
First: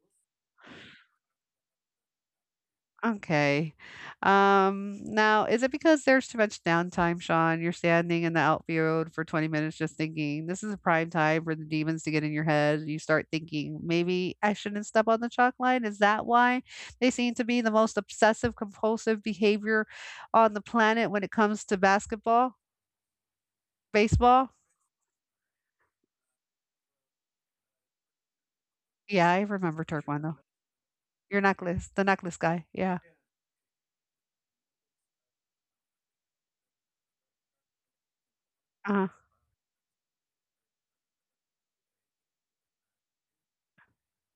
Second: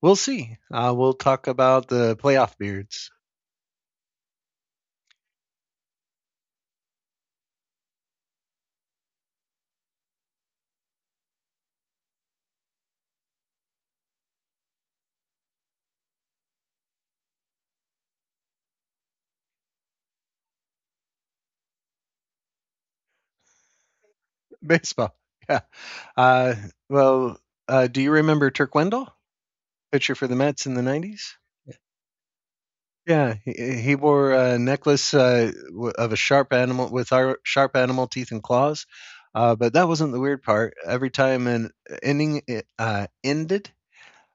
A: We'll see. We'll talk about the playoff beards,
B: Okay. Now, is it because there's too much downtime, Sean? You're standing in the outfield for 20 minutes just thinking, this is a prime time for the demons to get in your head. You start thinking, maybe I shouldn't step on the chalk line. Is that why they seem to be the most obsessive compulsive behavior on the planet when it comes to basketball, baseball?
A: baseball. Yeah. Uh, well, do you remember Turk Wendell?
B: Yeah, I remember
A: Pitcher for the
B: Turquando.
A: Mets in the '90s.
B: Your necklace, the necklace guy. Yeah.
A: Yeah, he wore a necklace of a sharp animal with our sharp animal teeth and claws,
B: Uh huh.
A: but that wasn't the weird part. Every time an inning ended,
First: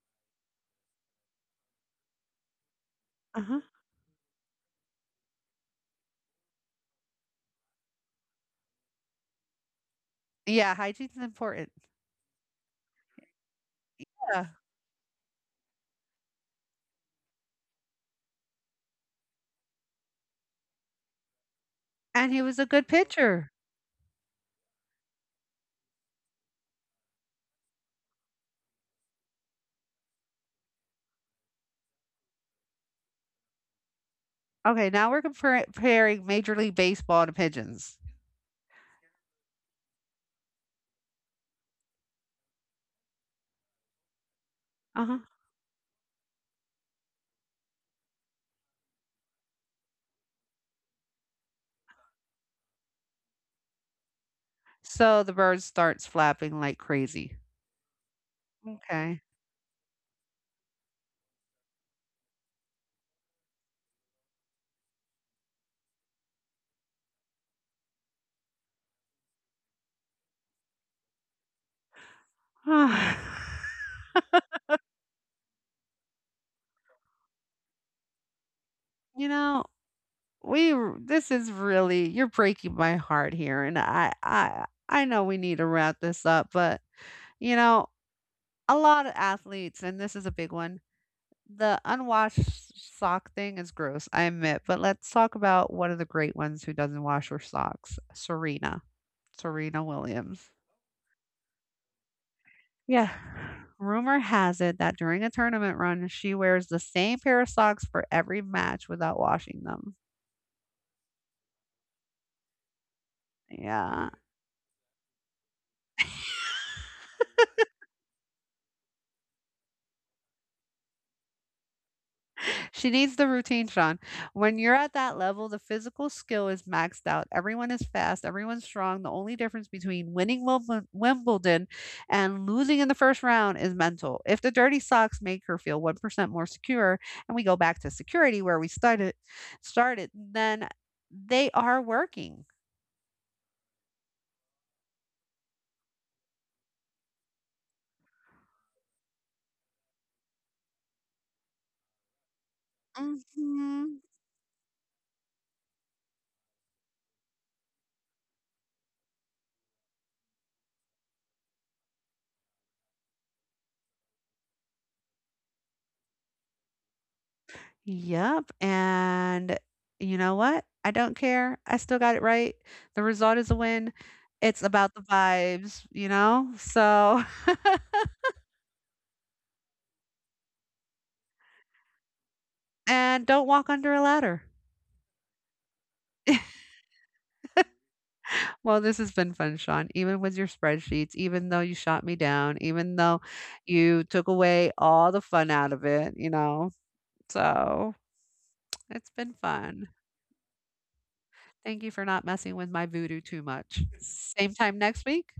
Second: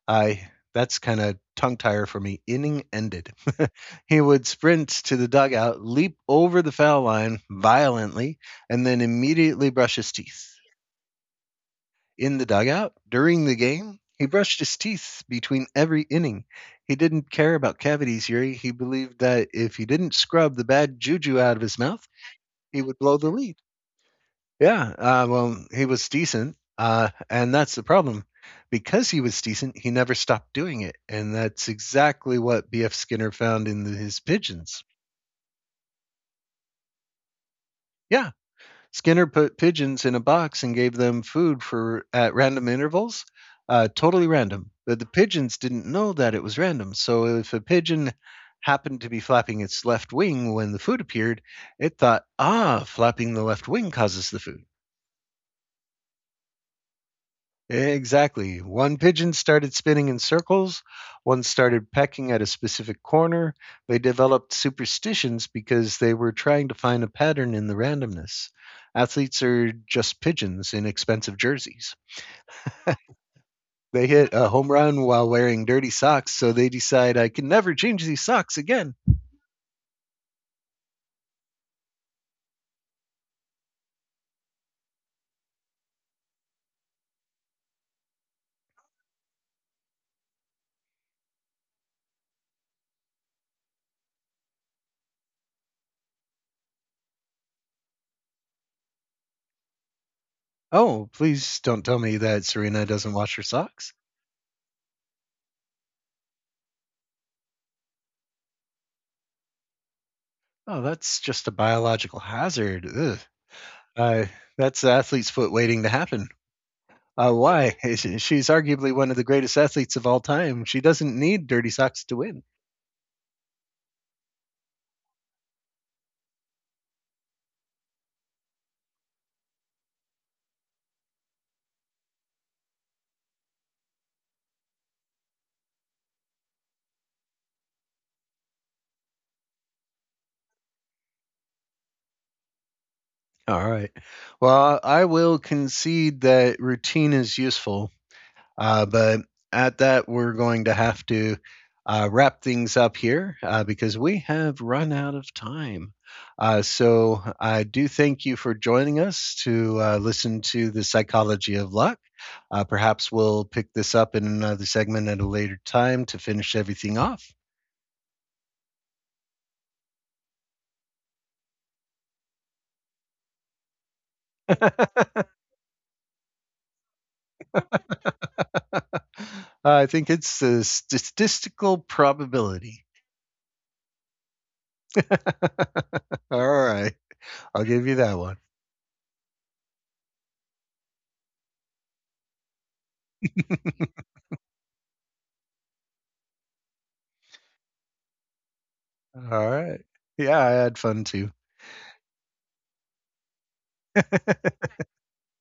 A: I that's kind of tongue tire for me. Inning ended.
B: Uh huh.
A: He would sprint to the dugout, leap over the foul line violently, and then immediately brush his teeth.
B: Yeah, hygiene's important.
A: In the dugout, during the game, he
B: Yeah.
A: brushed his teeth between every inning. He didn't care about cavities, Yuri. He believed that if he didn't scrub the bad juju out of his mouth,
B: And he was a
A: he
B: good
A: would blow the
B: pitcher.
A: lead. Yeah, he was decent, and that's the problem. Because he was decent, he never stopped doing it, and that's exactly what B.F. Skinner found in his pigeons.
B: Okay, now we're comparing Major League Baseball to pigeons.
A: Yeah, Skinner put pigeons in a box and gave them food for at random intervals, totally random. But the
B: Uh-huh.
A: pigeons didn't know that it was random. So if a pigeon happened to be flapping its left wing when the food appeared, it thought, ah, flapping the left wing causes the food.
B: So the bird starts flapping like crazy.
A: Exactly. One
B: Okay.
A: pigeon started spinning in circles, one started pecking at a specific corner. They developed superstitions because they were trying to find a pattern in the randomness. Athletes are just pigeons in expensive jerseys. They hit a home run while wearing dirty socks, so they decide I can never change these socks again.
B: You know, we r this is really you're breaking my heart here, and I know we need to wrap this up, but, you know, a lot of athletes, and this is a big one, the unwashed sock thing is gross, I admit, but let's talk about one of the great ones who doesn't wash her socks, Serena Williams.
A: Oh, please don't tell me that Serena
B: Yeah.
A: doesn't wash her socks.
B: Rumor has it that during a tournament run, she wears the same pair of socks for every match without washing them.
A: Oh, that's just a biological hazard. Ugh.
B: Yeah.
A: Uh, that's athlete's foot waiting to happen. Why? She's arguably one of the greatest athletes of all time. She doesn't need dirty socks to win.
B: She needs the routine, Sean. When you're at that level, the physical skill is maxed out. Everyone is fast, everyone's strong. The only difference between winning Wimbledon and losing in the first round is mental. If the dirty socks make her feel 1% more secure, and we go back to security where we started, then they are working.
A: All right. Well, I will concede that routine is useful, but at that, we're going to have to wrap things up here
B: Hmm.
A: because we have run out of time. So I do thank you for joining us to listen to the psychology of luck. Perhaps we'll pick this up in another segment at a later time to finish everything off.
B: Yep. And you know what? I don't care. I still got it right. The result is a win. It's about the vibes, you know? So,
A: I think it's a statistical probability.
B: and don't walk under a ladder.
A: All right. I'll give you that one.
B: Well, this has been fun, Sean. Even with your spreadsheets, even though you shot me down, even though you took away all the fun out of it, you know? So, it's been
A: All right.
B: fun.
A: Yeah, I had fun too.
B: Thank you for not messing with my voodoo too much. Same time next week.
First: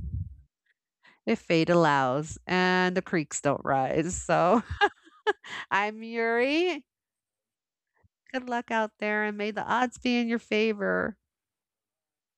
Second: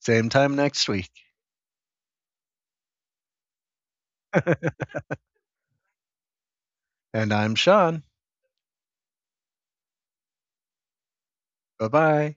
A: Same time next week.
B: If fate allows and the creeks don't rise. So I'm Yuri.
A: And I'm Sean.
B: Good luck out there and may the odds be in your favor.
A: Bye bye.